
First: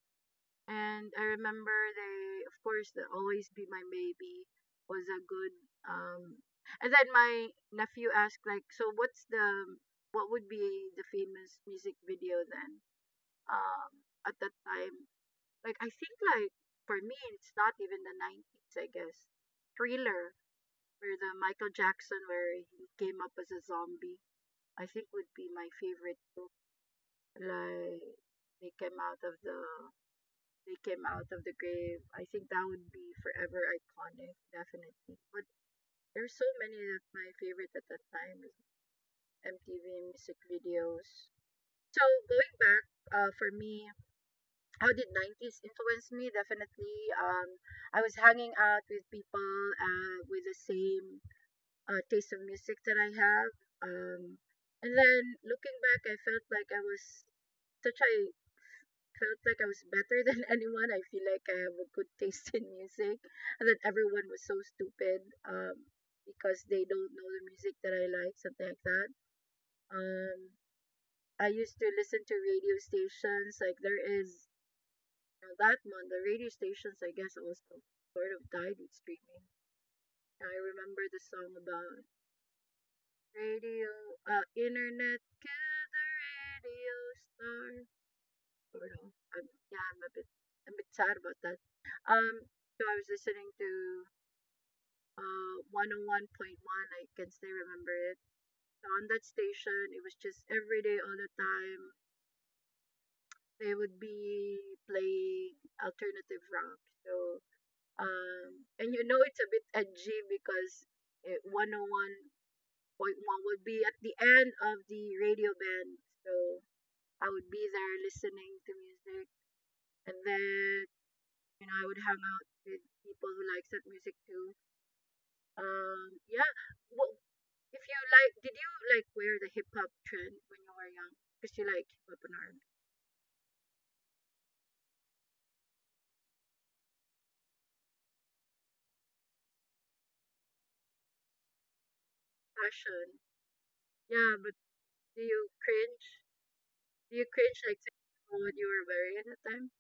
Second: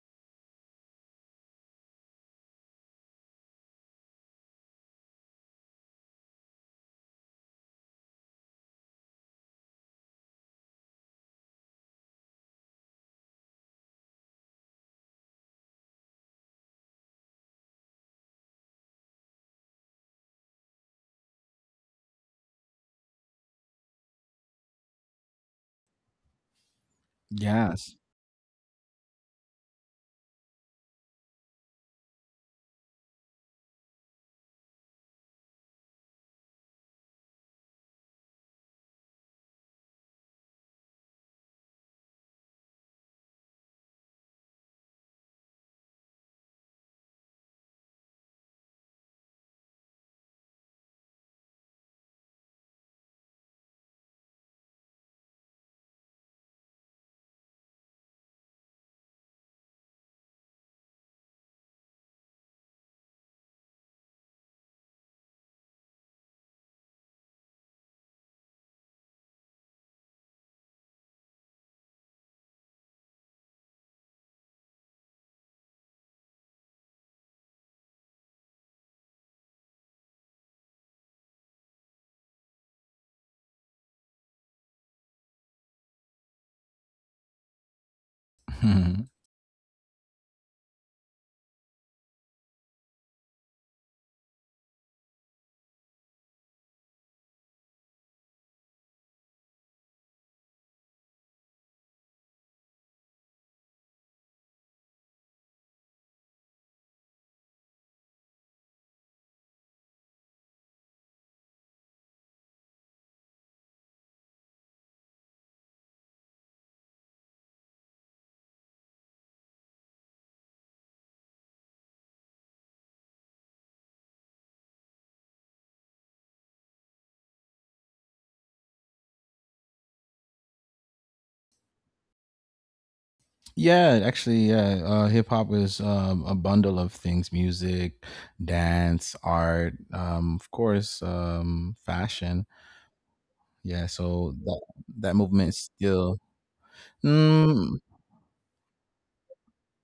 S1: And I remember they, of course, the Always Be My Baby was a good um. And then my nephew asked like, so what's the what would be the famous music video then? Um, at that time, Like I think like for me it's not even the nineties, I guess. Thriller, where the Michael Jackson, where he came up as a zombie, I think would be my favorite too.
S2: Yes.
S1: Like they came out of the they came out of the grave. I think that would be forever iconic, definitely. But there's so many that my favorite at that time is M T V music videos. So going back, uh, for me, how did nineties influence me Definitely um I was hanging out with people, uh with the same uh, taste of music that I have um and then looking back, I felt like I was such I felt like I was better than anyone. I feel like I have a good taste in music and that everyone was so stupid um because they don't know the music that I like, something like that um I used to listen to radio stations. Like there is Now that month, the radio stations, I guess, also sort of died with streaming. I remember the song about radio, uh, internet, kill the radio star. Sort of.
S2: Mhm.
S1: I'm, yeah, I'm a bit, I'm a bit sad about that. Um, so I was listening to uh one oh one point one. I can still remember it. So on that station, it was just every day, all the time. They would be playing alternative rock. So Um, and you know, it's a bit edgy because it, one oh one point one would be at the end of the radio band. So I would be there listening to music. And then, you know, I would hang out with people who likes that music too. Um, yeah. Well, if you like, did you like wear the hip hop trend when you were young? Because you like hip hop and R and B.
S2: Yeah, actually, yeah. Uh, hip hop is um, a bundle of things: music, dance, art, um, of course, um, fashion.
S1: Fashion.
S2: Yeah, so
S1: Yeah, but
S2: that that
S1: do
S2: movement
S1: you
S2: is still.
S1: cringe? Do you cringe
S2: Mm,
S1: like thinking about what you were wearing at the time?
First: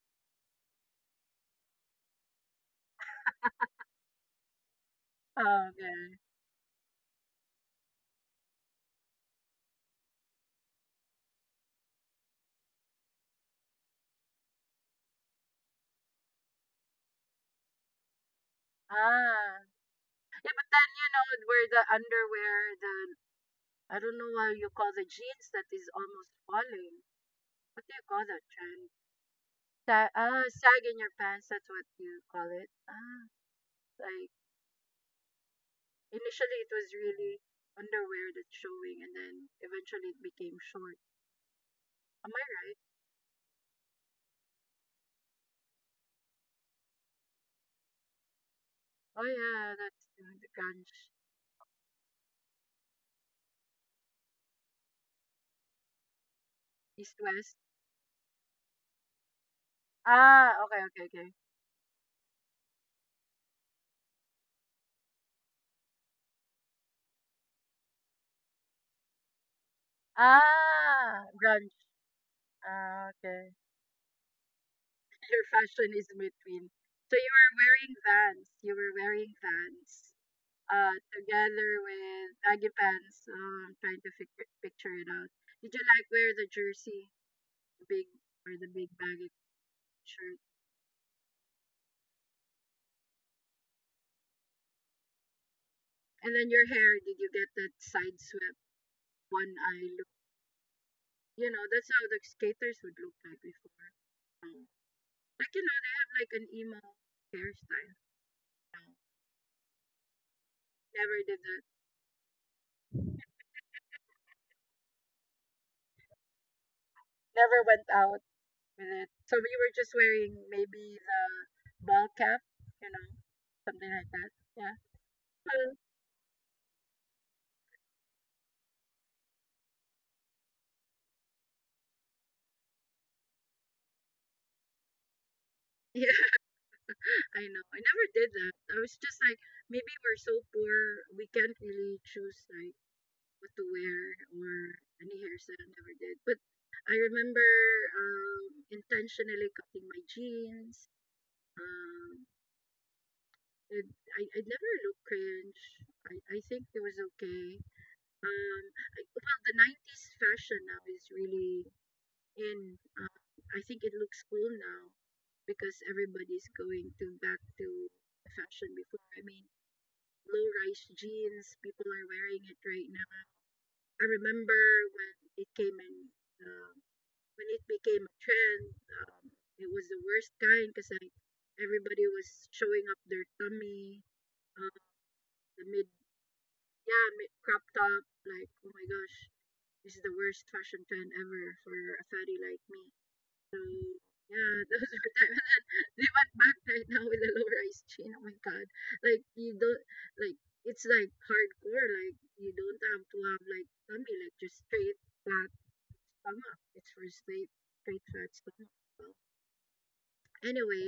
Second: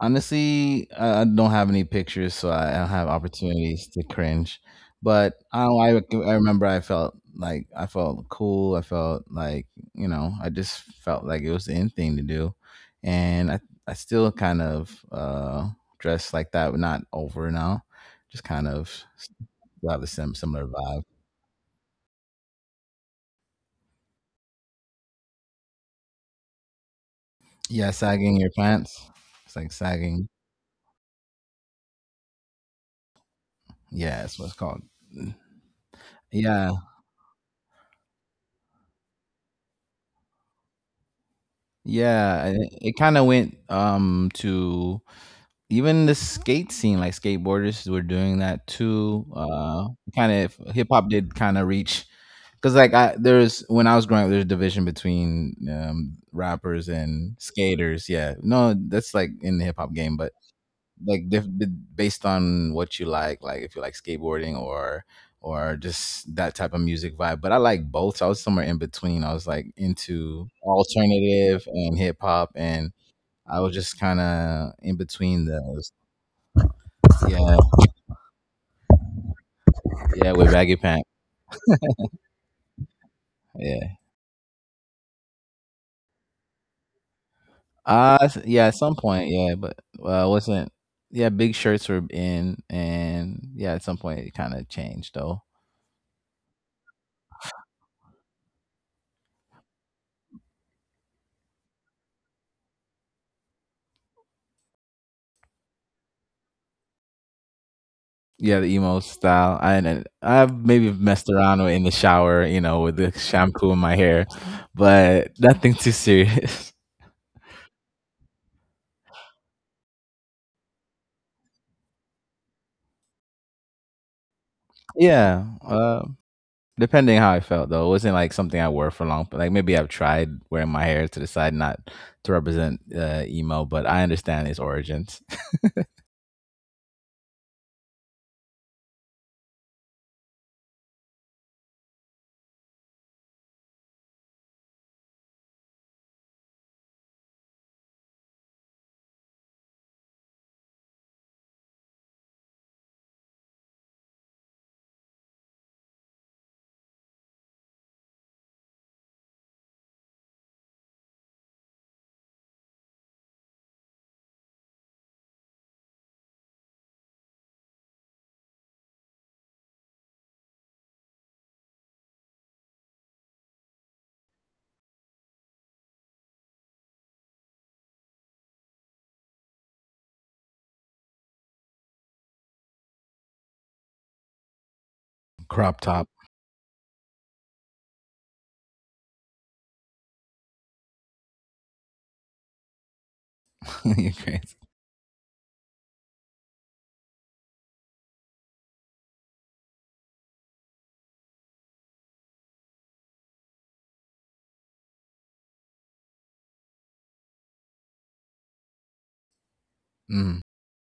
S2: honestly, I I don't have any pictures, so I don't have opportunities to cringe. But I
S1: Oh,
S2: don't, I rec-
S1: okay.
S2: I remember I felt like I felt cool. I felt like, you know, I just felt like it was the in thing to do, and I I still kind of uh dress like that, but not over now. Just kind of
S1: Ah,
S2: still have a sim-
S1: yeah, but
S2: similar
S1: then
S2: vibe.
S1: you know where the underwear, the I don't know why you call the jeans that is almost falling. What
S2: Yeah,
S1: do you call
S2: sagging
S1: that
S2: your
S1: trend?
S2: pants. It's like
S1: Sag,
S2: sagging.
S1: ah, sag in your pants. That's what you call it. Ah,
S2: Yeah,
S1: like
S2: that's what it's called.
S1: initially it
S2: Yeah,
S1: was really underwear that's showing, and then eventually it became short. Am I
S2: yeah. And
S1: right?
S2: it kind of went um to even the skate scene, like skateboarders were doing that
S1: Oh
S2: too.
S1: yeah,
S2: Uh,
S1: that's the
S2: kind
S1: the
S2: of hip
S1: grunge
S2: hop did kind of reach because like I there's when I was growing up, there's a division between um, rappers
S1: east
S2: and
S1: west.
S2: skaters. Yeah, no, that's like in the hip hop game, but
S1: Ah, okay, okay,
S2: like
S1: okay.
S2: dif- b- based on what you like, like if you like skateboarding or or just that type of music vibe. But I like both. So I was somewhere in between. I was like into
S1: Ah,
S2: alternative
S1: grunge.
S2: and hip hop and.
S1: Ah, okay.
S2: I was just kind of in between
S1: Their
S2: those.
S1: fashion is between. So you were
S2: Yeah.
S1: wearing Vans. You were wearing Vans
S2: Yeah, with baggy
S1: uh,
S2: pants.
S1: together with baggy pants. Um,
S2: Yeah.
S1: trying to figure, picture it out. Did you like wear the jersey, the big
S2: Uh s-
S1: or
S2: yeah,
S1: the
S2: at
S1: big
S2: some point,
S1: baggy
S2: yeah, but uh
S1: shirt?
S2: wasn't yeah, Big shirts were in, and yeah, at some point it kinda changed though.
S1: And then your hair, did you get that side swept, one eye look? You know, that's how the skaters would look like before. Um, like you know, they have like an emo hairstyle.
S2: Yeah, the
S1: No,
S2: emo style. I and I've maybe
S1: never
S2: messed
S1: did
S2: around
S1: that.
S2: in the shower, you know, with the shampoo in my hair, but nothing too serious.
S1: Never went out with it. So we were just wearing maybe the ball cap, you know, something like that. Yeah.
S2: Yeah.
S1: Well,
S2: Uh, depending how I felt though. It wasn't like something I wore for long, but like maybe I've tried wearing my hair to the side, not to represent uh, emo, but I understand its origins.
S1: yeah, I know. I never did that. I was just like, maybe we're so poor, we can't really choose like what to wear or any hairstyle. I never did. But I remember um, intentionally cutting my jeans. Um, it, I, I never looked cringe. I, I think it was okay. Um, I, well, the nineties fashion now is really And uh, I think it looks cool now because everybody's going to back to fashion before. I mean, low rise jeans, people are wearing it right now. I remember when it came in, um when it became a trend, um, it was the worst kind because like everybody was showing up their tummy, um, the
S2: Crop
S1: mid,
S2: top.
S1: yeah, mid crop top. Like, oh my gosh, this is the worst fashion trend ever for a fatty like me. So,
S2: You.
S1: yeah, those are time. And then they went back right now with a low-rise chain. Oh my God. Like you don't like it's like hardcore. Like you don't have to have like tummy, like just straight flat stomach. It's for straight straight flat stomach. So
S2: Mm.
S1: anyway,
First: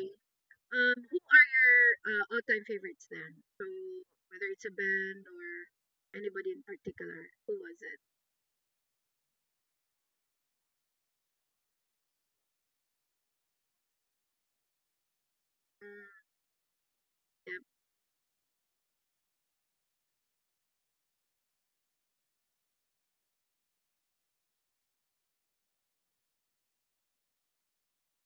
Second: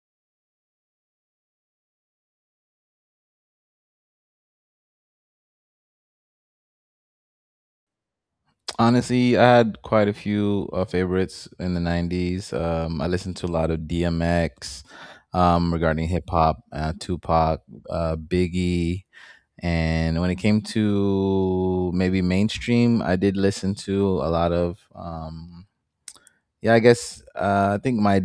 S1: um, who are your uh, all-time favorites then? So whether it's a band or anybody in particular, who was it?
S2: Honestly, I had quite a few uh, favorites in the nineties. Um, I listened to a lot of D M X, um,
S1: Mm,
S2: regarding hip hop, uh,
S1: yeah,
S2: Tupac, uh, Biggie. And when it came to maybe mainstream, I did listen to a lot of, um, yeah, I guess uh, I think my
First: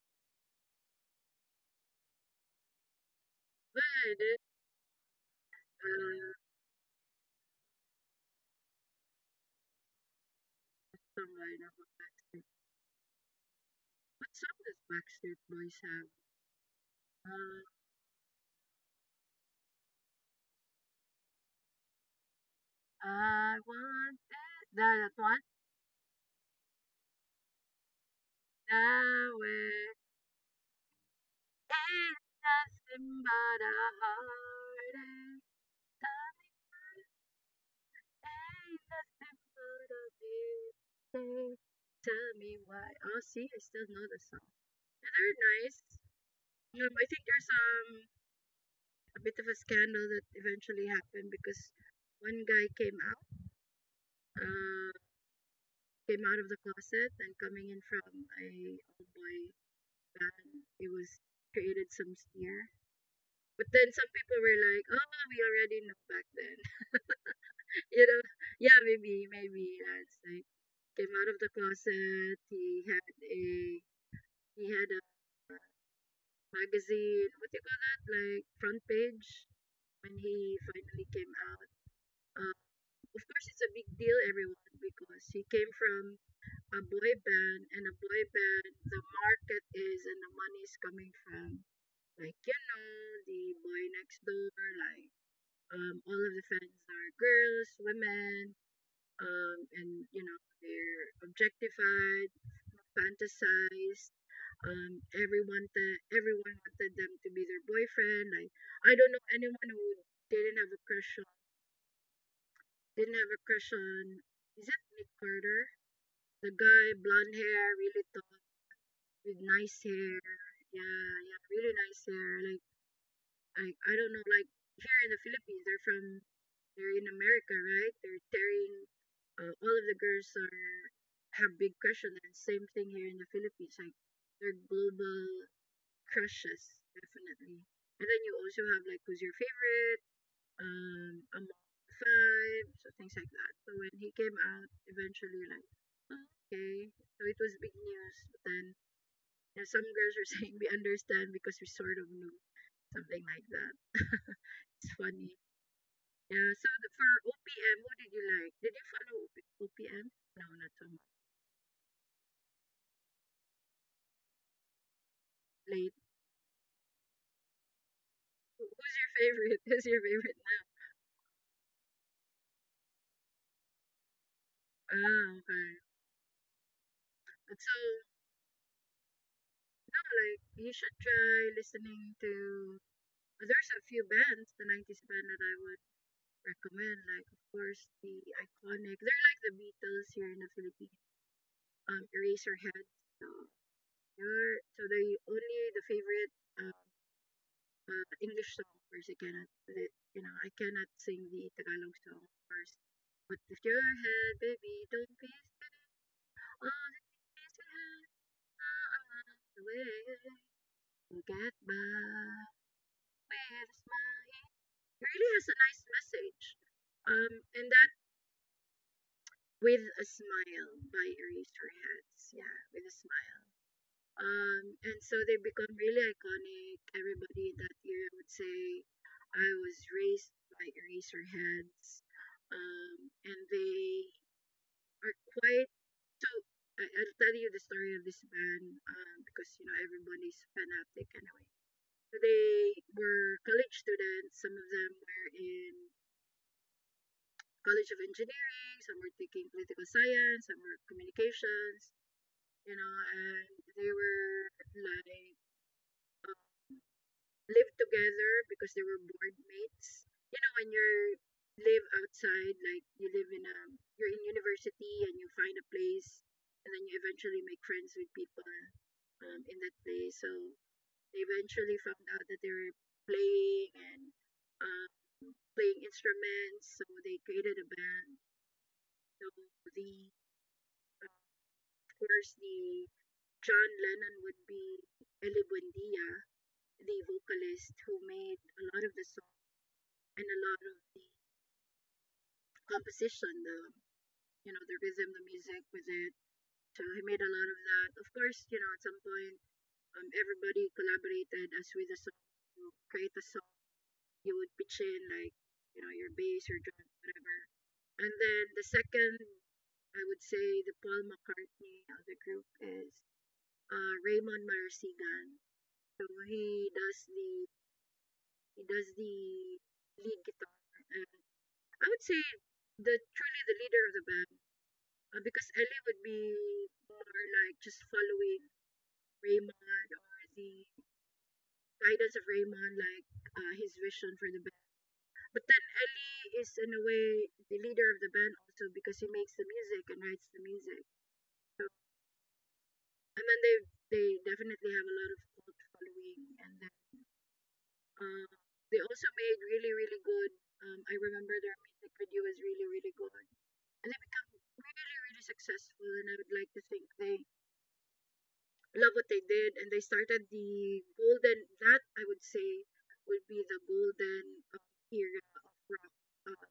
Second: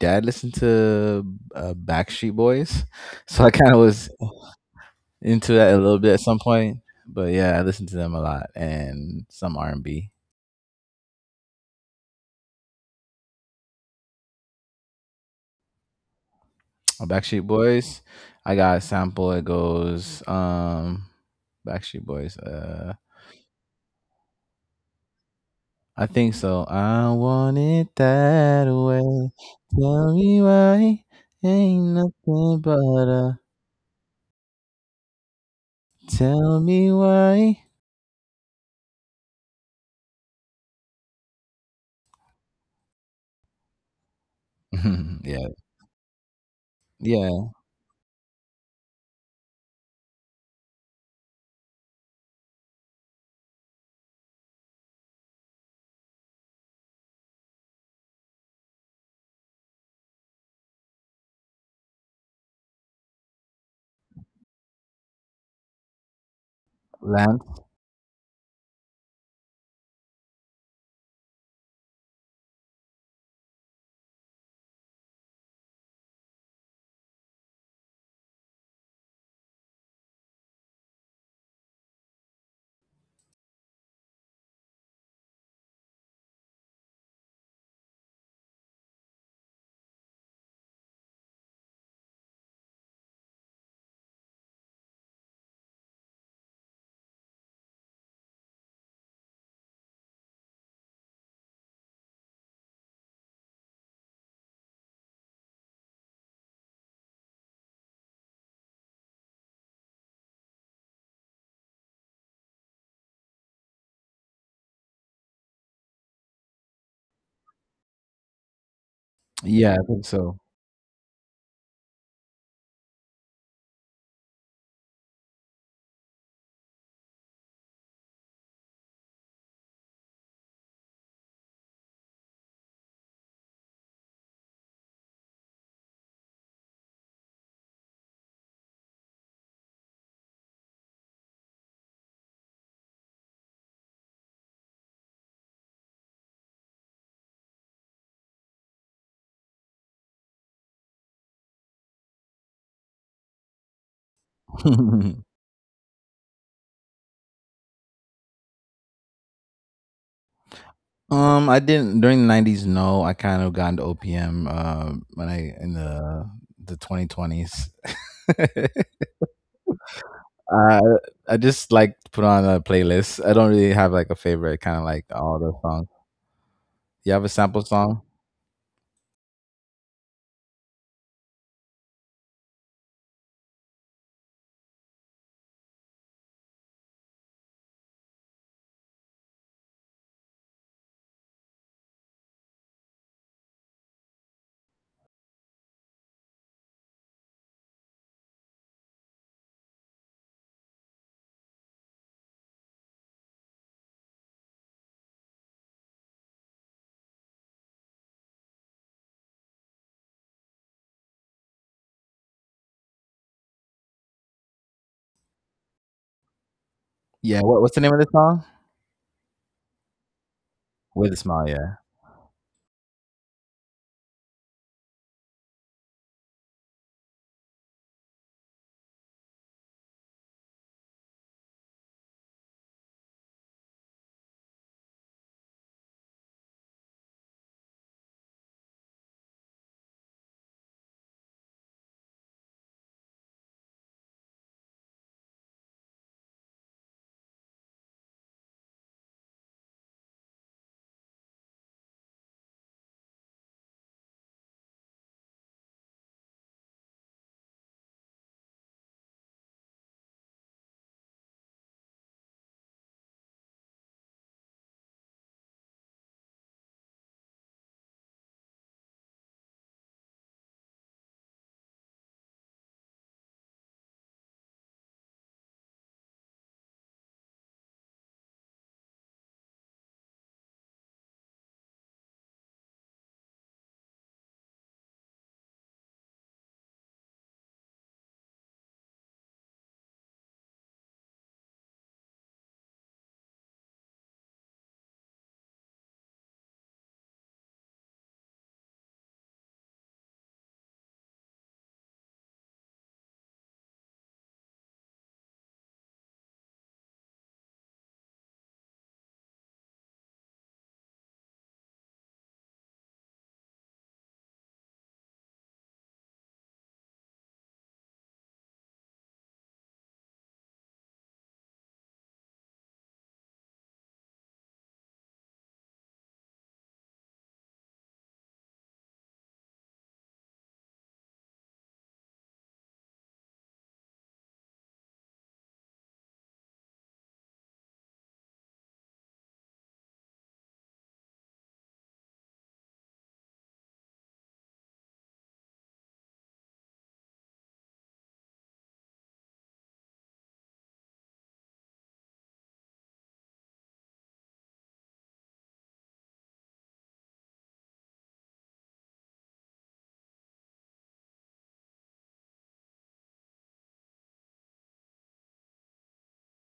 S2: dad listened to uh, Backstreet Boys. So I kind of
S1: but
S2: was into that a little bit at some
S1: uh,
S2: point. But yeah, I listened to them a lot and some R and B.
S1: someone of Backstreet. What song does Backstreet Boys have?
S2: Oh,
S1: Uh,
S2: Backstreet Boys. I got a sample. It goes, um, Backstreet Boys. Uh,
S1: I want this, that one
S2: I think so. I want it that way.
S1: now. It's
S2: Tell me why. Ain't nothing but
S1: nothing
S2: a.
S1: but a heartache.
S2: Tell me why.
S1: Ain't nothing but a mistake. Tell me why. Oh, see, I still know the song. Yeah, they're
S2: Yeah,
S1: nice. Um, I think there's
S2: yeah.
S1: um a bit of a scandal that eventually happened because one guy came out, uh, came out of the closet and coming in from a old boy bad. It was created some sneer. But then some people were like, "Oh, we already knew back then."
S2: Lamp.
S1: You know, yeah, maybe, maybe Lance like came out of the closet. He had a he had a magazine. What do you call that? Like front page when he finally came out. Um, of course, it's a big deal, everyone, because he came from a boy band, and a boy band, the market is and the money is coming from. Like, you know, the boy next door, like, um, all of the fans are girls, women, um, and, you know, they're objectified, fantasized. Um, everyone, th- everyone wanted them to be their boyfriend. Like, I don't know anyone who didn't have a crush on, didn't have a crush on, is it Nick Carter? The guy, blonde hair, really tall, with
S2: Yeah,
S1: nice
S2: I think
S1: hair.
S2: so.
S1: Yeah, yeah, really nice hair. Like, I I don't know, like here in the Philippines, they're from they're in America, right? They're tearing uh, all of the girls are have big crush on them. Same thing here in the Philippines, like they're global crushes, definitely. And then you also have like who's your favorite, um, among the five, so things like that. So when he came out, eventually like "Oh, okay, so it was big news. But then you know, some girls were saying we understand because we sort of knew something like that. It's
S2: um,
S1: funny. Yeah, so the, for O P M, who did you like? Did you follow O P M? No, not so much.
S2: I didn't during the nineties. No, I kind of got into O P M. Uh, when I in
S1: Late.
S2: the the twenty twenties.
S1: Who- Who's your favorite? Who's your favorite now?
S2: Uh, I just like to put on a playlist. I don't really have like a favorite. Kind of like
S1: Ah,
S2: all the
S1: okay.
S2: songs. You have a
S1: And
S2: sample
S1: so,
S2: song?
S1: no, like, you should try listening to. uh, There's a few bands, the nineties band that I would recommend. Like, of course, the iconic. They're like the Beatles here in the Philippines. Um, Eraserhead. So, they're- so they only the favorite um, uh, English song first. I cannot, li- you know, I cannot sing the Tagalog song first. But if your head, baby, don't be scared. All the things we had are the way. We'll get by with a smile. It really has a nice message. Um,
S2: Yeah. What,
S1: and
S2: what's the
S1: that
S2: name of the song?
S1: with a smile by
S2: With a smile.
S1: Erase Your
S2: Yeah.
S1: Hands. Yeah, with a smile. Um, and so they become really iconic. Everybody in that era would say, I was raised by Eraserheads. Um, and they are quite so. I, I'll tell you the story of this band um, because you know everybody's fanatic anyway. So they were college students. Some of them were in College of Engineering. Some were taking political science. Some were communications. You know, and they were like live together because they were board mates. You know, when you're live outside, like you live in a you're in university and you find a place, and then you eventually make friends with people um, in that place. So they eventually found out that they were playing and uh, playing instruments. So they created a band. So the uh, of course the John Lennon would be Eli Buendia, the vocalist who made a lot of the songs and a lot of the composition, the you know the rhythm, the music with it. So he made a lot of that. Of course, you know at some point, um, everybody collaborated as with a song to create a song. You would pitch in like you know your bass, your drum, whatever. And then the second, I would say the Paul McCartney of the group is uh, Raymond Marasigan. So he does the he does the lead guitar, and I would say the truly the leader of the band. Uh, because Ellie would be more like just following Raymond or the guidance of Raymond, like uh, his vision for the band. But then Ellie is, in a way, the leader of the band also because he makes the music and writes the music. So, and then they they definitely have a lot of cult following. And then uh, they also made really, really good. Um, I remember their music video was really, really good. And they become really, really successful. And I would like to think they love what they did and they started the golden that I would say would be the golden um, era of rock, um,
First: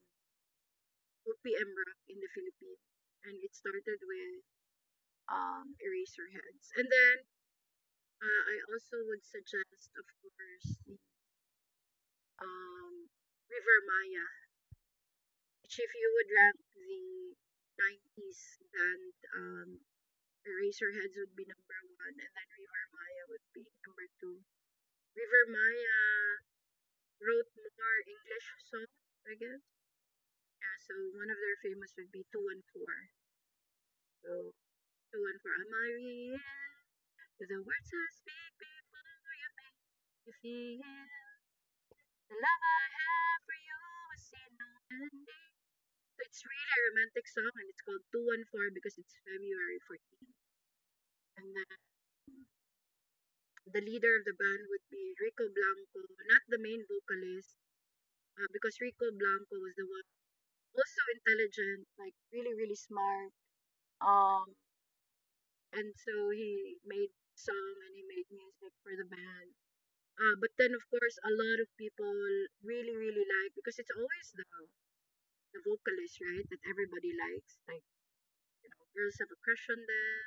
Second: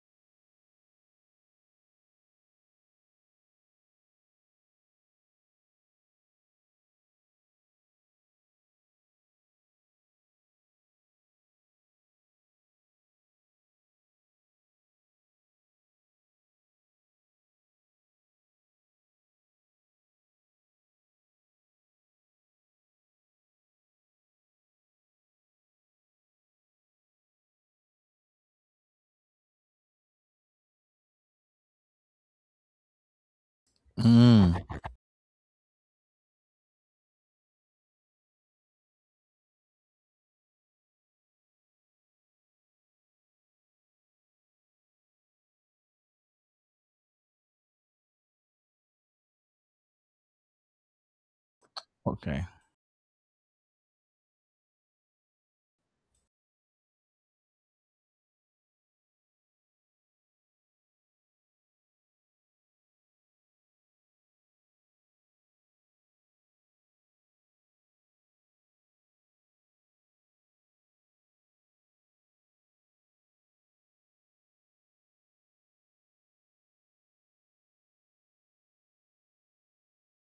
S1: O P M rock in the Philippines, and it started with um Eraserheads. And then uh, I also would suggest, of course, the um River Maya, which if you would rank the nineties band, um Eraserheads would be number one and then River Maya would be number two. River Maya wrote more English songs, I guess. Yeah, so one of their famous would be two one four. So
S2: Mm,
S1: two one four, I'm Maria. The words I speak before you make you feel. The love I have for you is seen no ending. So it's really a romantic song and it's called two one four because it's February fourteenth. And then
S2: okay.
S1: the leader of the band would be Rico Blanco, not the main vocalist, uh, because Rico Blanco was the one also intelligent, like really, really smart. Um, and so he made song and he made music for the band. Uh, but then of course a lot of people really really like, because it's always the the vocalist, right, that everybody likes, like you know girls have a crush on them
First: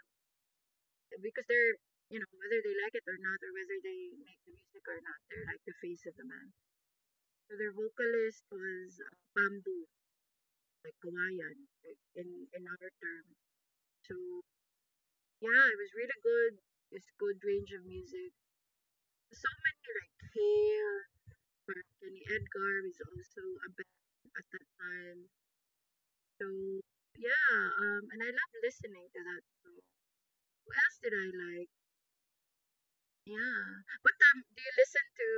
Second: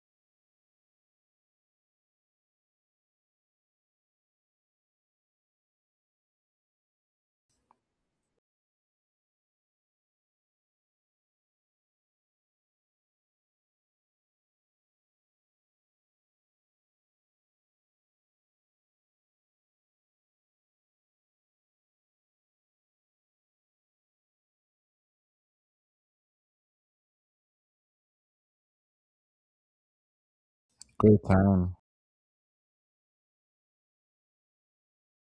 S1: because they're, you know, whether they like it or not, or whether they make the music or not, they're like the face of the man. So their vocalist was uh, bamboo, like Kawayan, like, in in our term. So yeah, it was really good. It's good range of music, so many like Kale, or Kenny Edgar is also a band at that time. So yeah, um, and I love listening to that. So who else did
S2: Great
S1: I like?
S2: time.
S1: Yeah, but um, do you listen to?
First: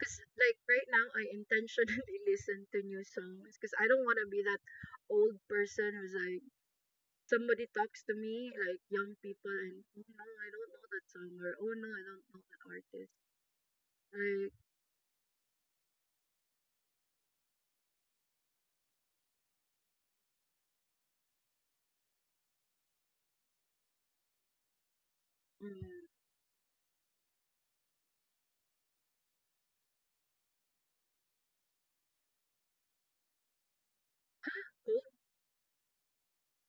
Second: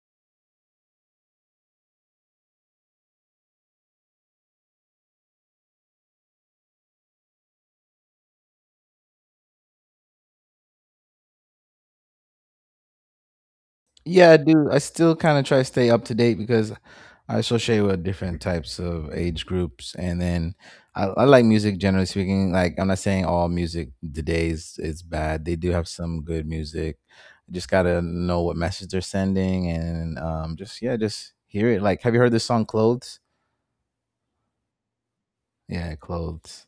S1: Cause like right now, I intentionally listen to new songs because I don't want to be that old person who's like, somebody talks to me like young people and oh no, I don't know that song, or oh no, I don't know that artist.
S2: Yeah, I
S1: Like,
S2: do. I still kind of try to stay up to date because I associate with different types of age groups, and then I, I like music generally speaking. Like I'm not saying all music today is, is bad. They do have
S1: mm,
S2: some good music. Just gotta know what message they're sending, and um, just yeah, just hear it. Like, have you heard this song "Clothes"?
S1: Coldplay.
S2: Yeah, "Clothes."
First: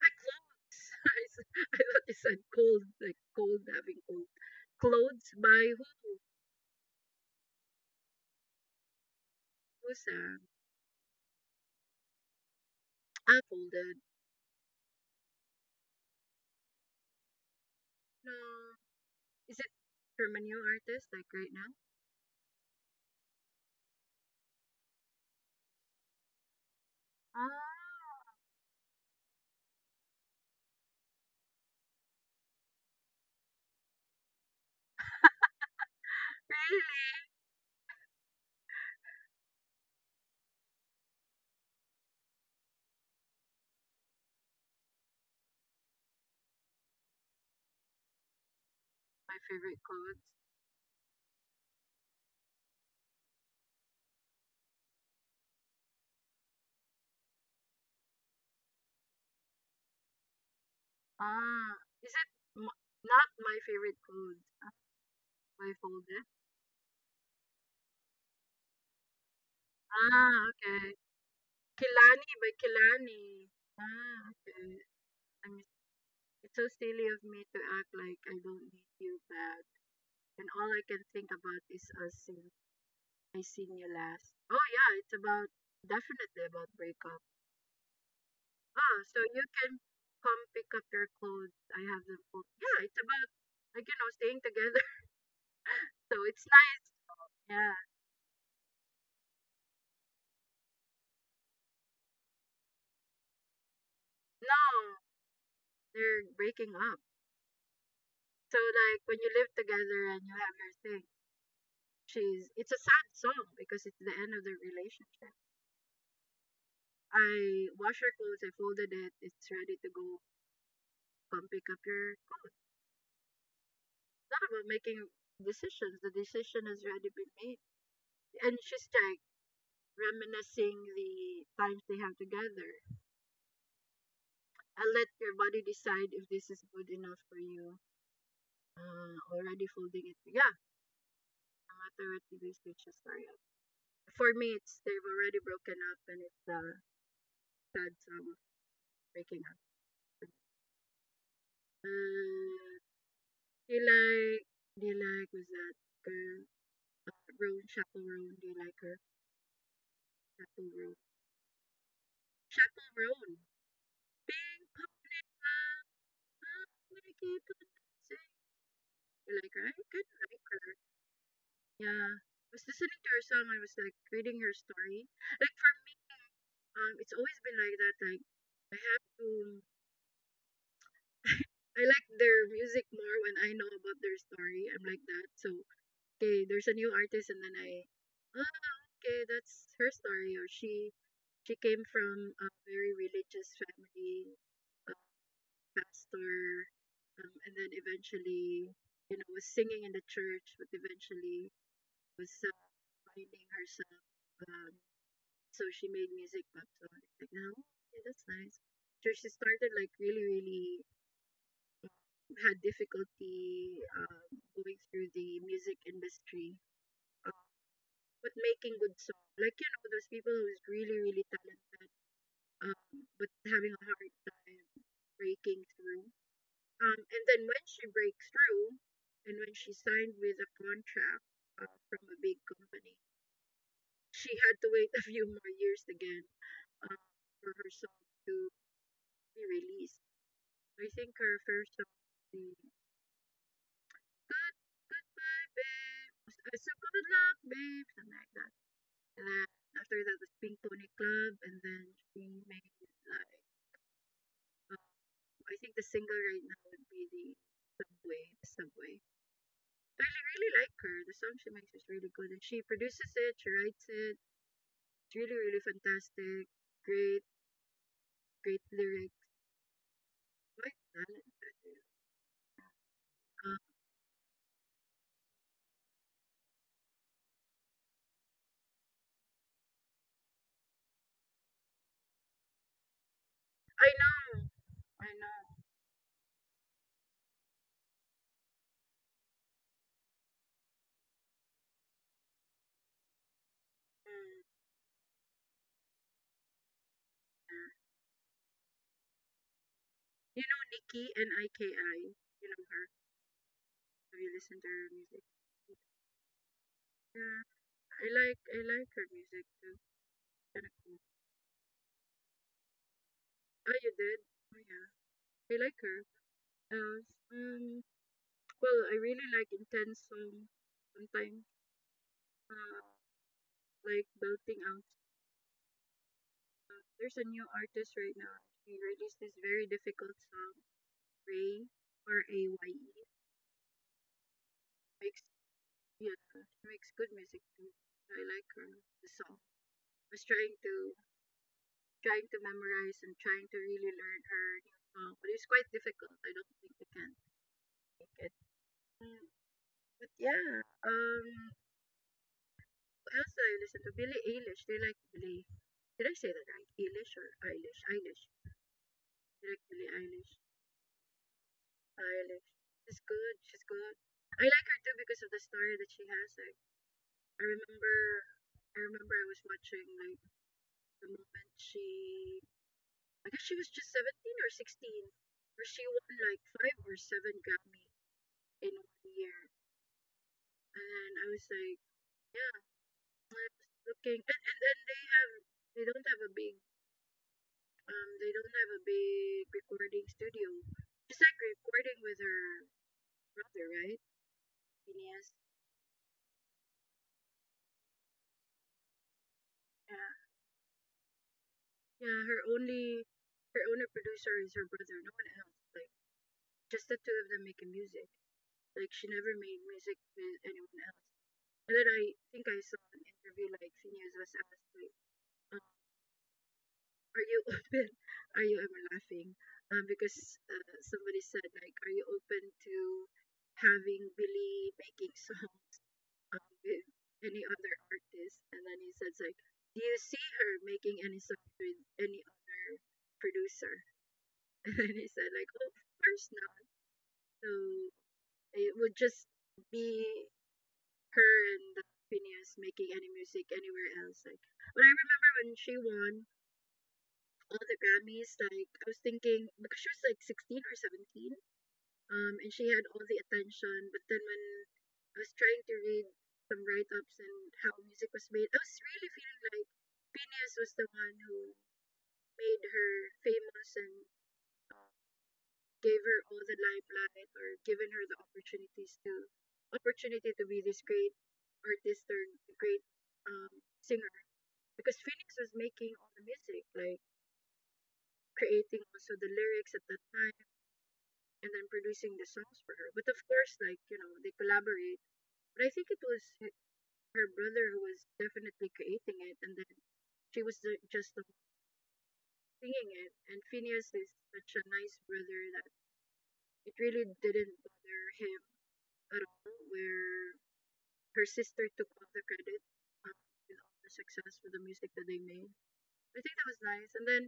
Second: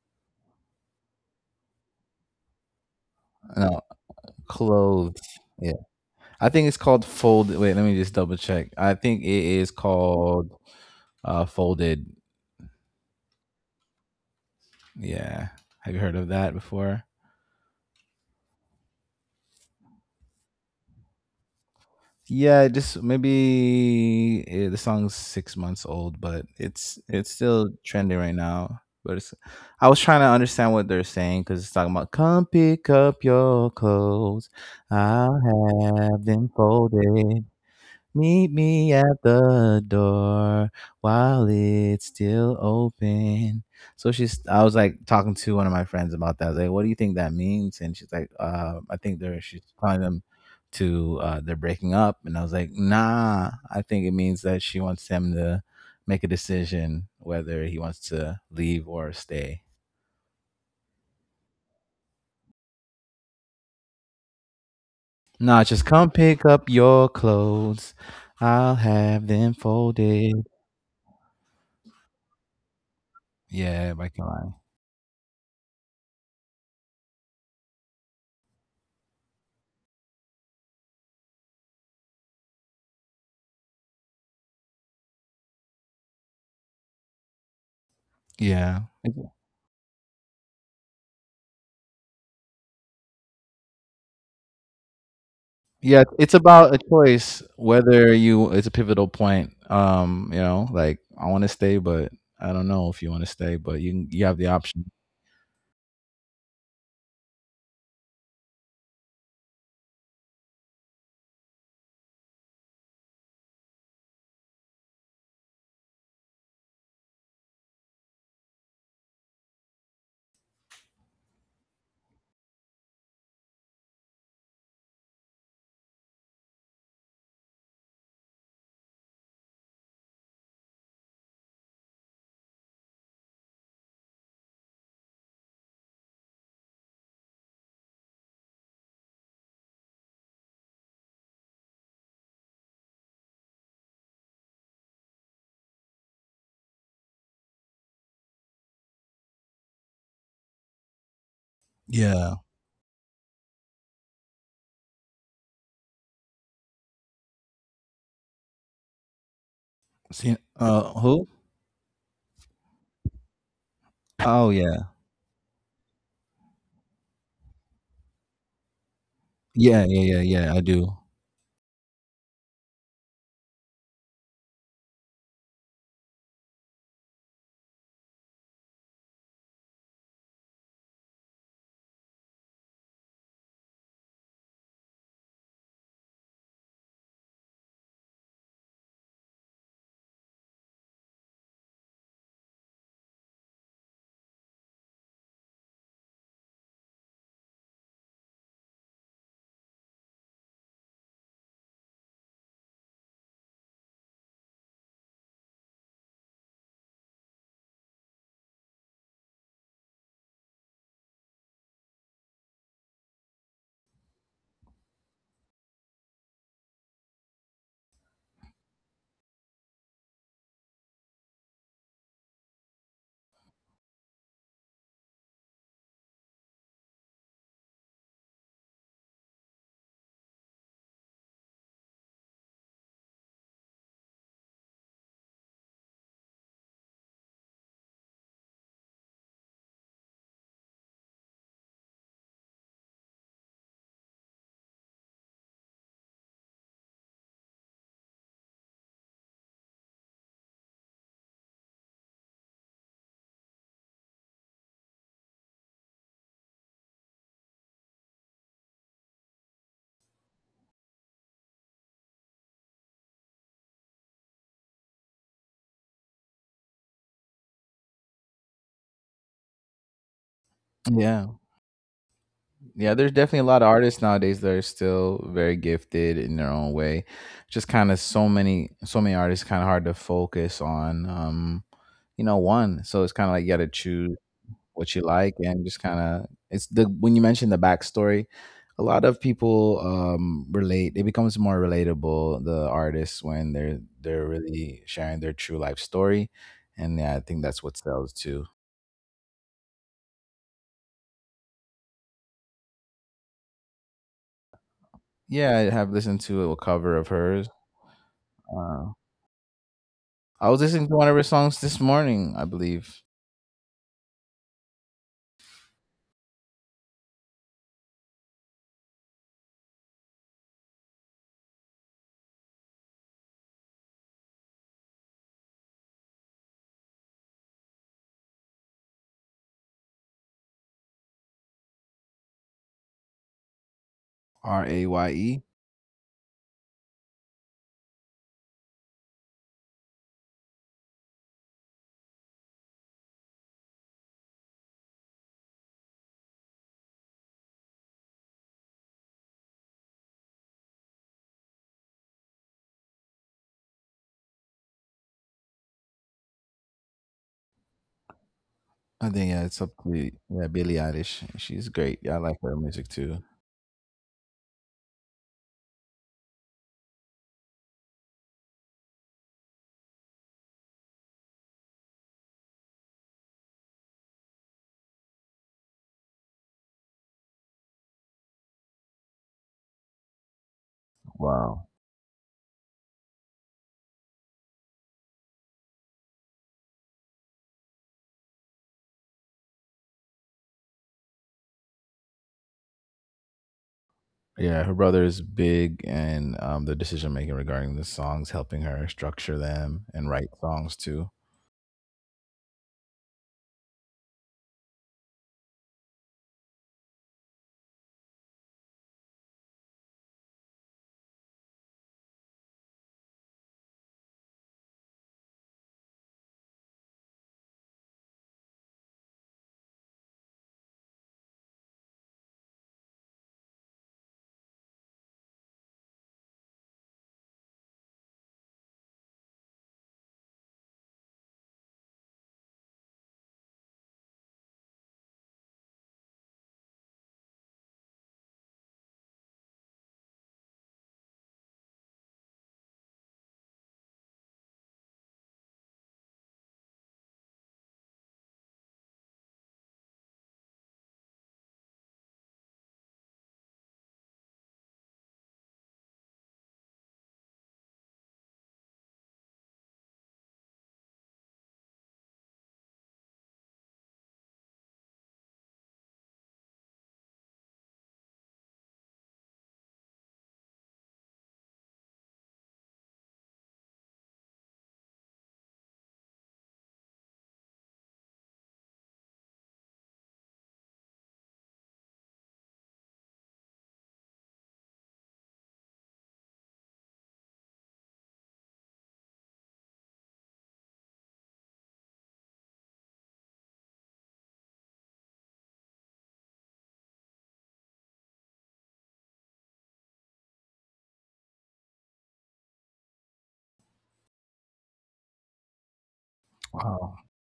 S1: Clothes. I s- I thought you said cold, like cold,
S2: No,
S1: having cold.
S2: "Clothes."
S1: Clothes by
S2: Yeah,
S1: who?
S2: I think it's called "Fold." Wait, let me just double check. I think it is
S1: Who's that?
S2: called uh, "Folded."
S1: Ah, folded.
S2: Yeah. Have you heard of that before?
S1: No. Is it from a new artist, like right now?
S2: Yeah, just maybe eh, the song's six months old, but it's it's still trending
S1: Oh,
S2: right now. But it's, I was trying to understand what they're saying because it's talking about come pick up your clothes, I'll have them
S1: really?
S2: folded. Meet me at the door while it's still open. So she's, I was like talking to one of my friends about that. I was like, what do you think that means? And she's like, uh, I think
S1: My
S2: they're, she's
S1: favorite
S2: calling
S1: clothes.
S2: them to, uh, they're breaking up. And I was like, nah, I think it means that she wants him to make a decision whether he wants to leave or stay.
S1: Ah, is it, m, not my favorite clothes? Ah,
S2: Nah,
S1: by
S2: just come
S1: folded?
S2: pick up your clothes. I'll have them
S1: Ah,
S2: folded.
S1: okay. Kilani by Kilani.
S2: Yeah, by
S1: Ah,
S2: Kalani.
S1: okay. I mean, it's so silly of me to act like I don't need you bad, and all I can think about is us since I seen you last. Oh yeah, it's about, definitely about breakup.
S2: Yeah.
S1: Ah, so you can come pick up your clothes. I have them full. Yeah, it's about, like you know, staying together.
S2: Yeah,
S1: So
S2: it's
S1: it's
S2: about a
S1: nice.
S2: choice
S1: Yeah.
S2: whether you it's a pivotal point, um you know, like I want to stay, but I don't know if you want to stay, but you can- you have the option.
S1: No, they're breaking up. So like when you live together and you have your thing, she's, it's a sad song because it's the end of the relationship. I wash her clothes, I folded it, it's ready to go. Come pick up your clothes. Not about making decisions. The decision has already been made. And she's like reminiscing the times they have together. And let your body decide if this is good enough for you. Uh, already folding it. Yeah, no matter what the research is for you. For me, it's they've already broken up and it's a uh, sad song of breaking up.
S2: Yeah.
S1: Uh, do you like, do you like, was that girl? Uh, Roan, Chapel Roan, do you like her?
S2: see
S1: Chapel Roan.
S2: uh who?
S1: Chapel Roan.
S2: Oh
S1: Pink
S2: yeah,
S1: Pony Nikki, good night, saying, like, right?
S2: yeah yeah
S1: Good
S2: yeah
S1: night,
S2: yeah I
S1: girl.
S2: do.
S1: Yeah. I was listening to her song. I was like reading her story. Like for me, um, it's always been like that. Like I have to. I like their music more when I know about their story. I'm like that. So okay, there's a new artist, and then I, ah, okay, that's her story, or she she came from a very religious family. uh, Pastor, um, and then eventually, you know, was singing in the church, but eventually was uh, finding herself. Um, so she made music pop song. It's like, no, okay, that's nice. So she started like really, really uh, had difficulty um, going through the music industry, uh, but making good song. Like you know, those people who's really, really talented, um, but having a hard time breaking through. Um, and then when she breaks through, and when she signed with a contract uh, from a big company, she had to wait a few more years again um, for her song to be released. I think her first song, the Good Goodbye Babe, uh, so good luck babe, something like that. And then after that was Pink Tony Club, and then she made, like, um, I think the single right now would be the Subway, Subway. I really like her. The song she makes is really good, and she produces it. She writes it. It's really, really fantastic. Great, great lyrics. Quite
S2: Yeah,
S1: talented.
S2: yeah, there's definitely a
S1: Uh,
S2: lot of artists nowadays that are still very gifted in their own way. Just kind of so many so many artists, kind of hard to focus on, um you know, one. So it's kind of like you got to
S1: I
S2: choose
S1: know.
S2: what you
S1: I
S2: like,
S1: know.
S2: and just kind of it's the when you mentioned the backstory, a lot of people um relate, it becomes more relatable, the artists when they're they're
S1: Mm,
S2: really sharing their true life story. And yeah, I think that's what
S1: yeah.
S2: sells too.
S1: You know Nikki, N I K I. You know her. Have you listened to her music?
S2: Yeah, I have listened to a cover of
S1: Yeah,
S2: hers.
S1: I like I
S2: uh,
S1: like her music too.
S2: I was
S1: Kind of
S2: listening to
S1: cool.
S2: one of her songs this morning, I believe.
S1: Oh, you did? Oh yeah, I like her. Uh, um, well, I really like intense songs sometimes. Uh, like belting out. There's a new artist right now. She released this very difficult song, Ray, R A Y E. Makes,
S2: R A Y E.
S1: yeah, she makes good music too. I like her the song. I was trying to, trying to memorize and trying to really learn her new song, but it's quite difficult. I don't think I can make it. Mm, but yeah, um, who else do I listen to? Billie Eilish. They like Billie. Did I say that right? Eilish or Eilish? Eilish.
S2: I think, yeah,
S1: They like
S2: it's up
S1: Billie
S2: to,
S1: Eilish.
S2: yeah, Billie Eilish. She's great. Yeah, I like
S1: Stylish.
S2: her music
S1: She's
S2: too.
S1: good. She's good. I like her too because of the story that she has. Like I remember, I remember I was watching like the moment she, I guess she was just seventeen or sixteen, where she won like five or seven Grammy in one year, and then I was
S2: Wow.
S1: like, yeah, I was looking, and, and then they have, they don't have a big, um, they don't have a big recording studio. She's like recording with her brother, right?
S2: Yeah, her brother is
S1: Phineas.
S2: big, and um, the decision making regarding the songs, helping her structure them
S1: Yeah.
S2: and write songs too.
S1: Yeah, her only her only producer is her brother, no one else. Like just the two of them making music. Like she never made music with anyone else. And then I think I saw an interview, like Phineas was asked like, um, "Are you open? Are you ever laughing?" Um, because uh, somebody said like, "Are you open to having Billy making songs um, with any other artist?" And then he says like, "Do you see her making any songs with any other producer?" And he said, like, oh, of course not. So it would just be her and the Phineas making any music anywhere else. Like, but I remember when she won all the Grammys, like, I was thinking, because she was like sixteen or seventeen, um, and she had all the attention. But then when I was trying to read some write ups and how music was made, I was really feeling like Phineas was the one who made her famous and gave her all the limelight, or given her the opportunities to, opportunity to be this great artist, or great um, singer, because Phoenix was making all the music, like creating also the lyrics at that time and then producing the songs for her. But of course, like you know, they collaborate. But I think it was h- her brother who was definitely creating it, and then she was the, just the one singing it. And Phineas is such a nice brother that it really didn't bother him at all. Where her sister took all the credit um, with all the success for the music that they made. I think that was nice.
S2: Wow,
S1: And then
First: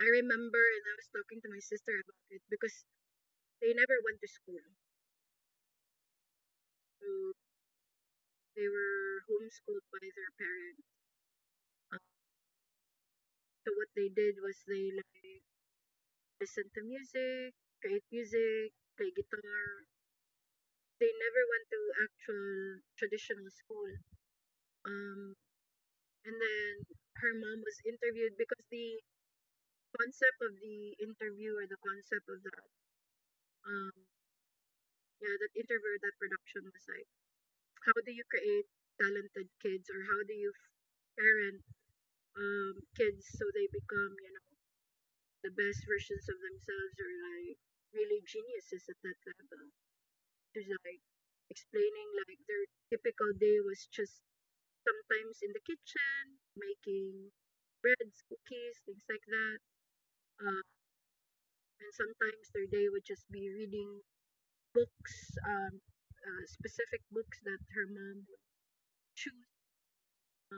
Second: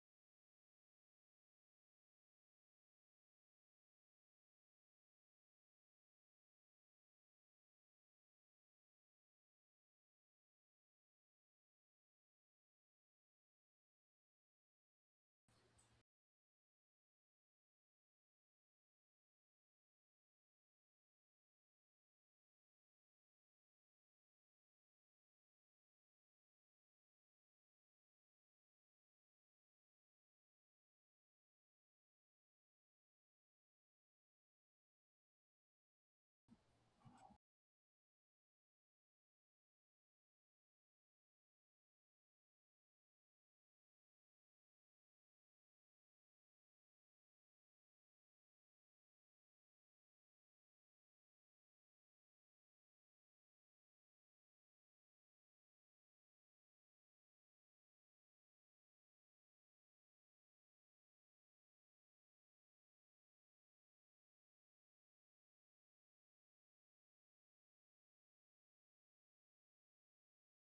S1: I remember, and I was talking to my sister about it, because they never went to school. So they were homeschooled by their parents. Um, so what they did was they like listen to music, create music, play guitar. They never went to actual traditional school. Um, and then her mom was interviewed, because the concept of the interview, or the concept of that, um yeah, that interview or that production was like, how do you create talented kids, or how do you f- parent um kids so they become, you know, the best versions of themselves, or like really geniuses at that level. There's like explaining, like their typical day was just sometimes in the kitchen making breads, cookies, things like that, uh, and sometimes their day would just be reading books, um, uh, specific books that her mom would choose. Uh,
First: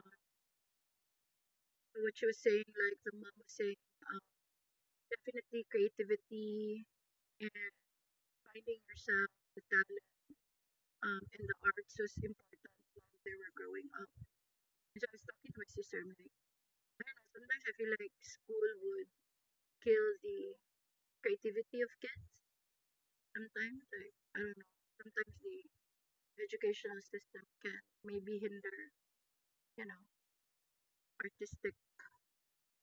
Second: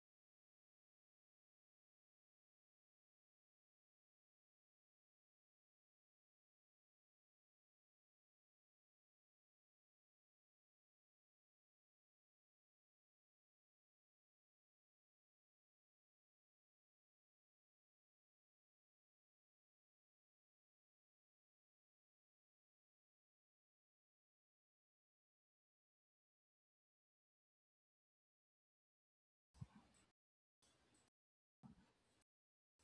S1: what she was saying, like the mom was saying, um, definitely creativity and finding yourself, the talent, um, and the arts was important while they were growing up. And so I was talking to my sister, I'm like, I don't know, sometimes I feel like school would kill the creativity of kids sometimes. Like, I don't know, sometimes the educational system can maybe hinder, you know, artistic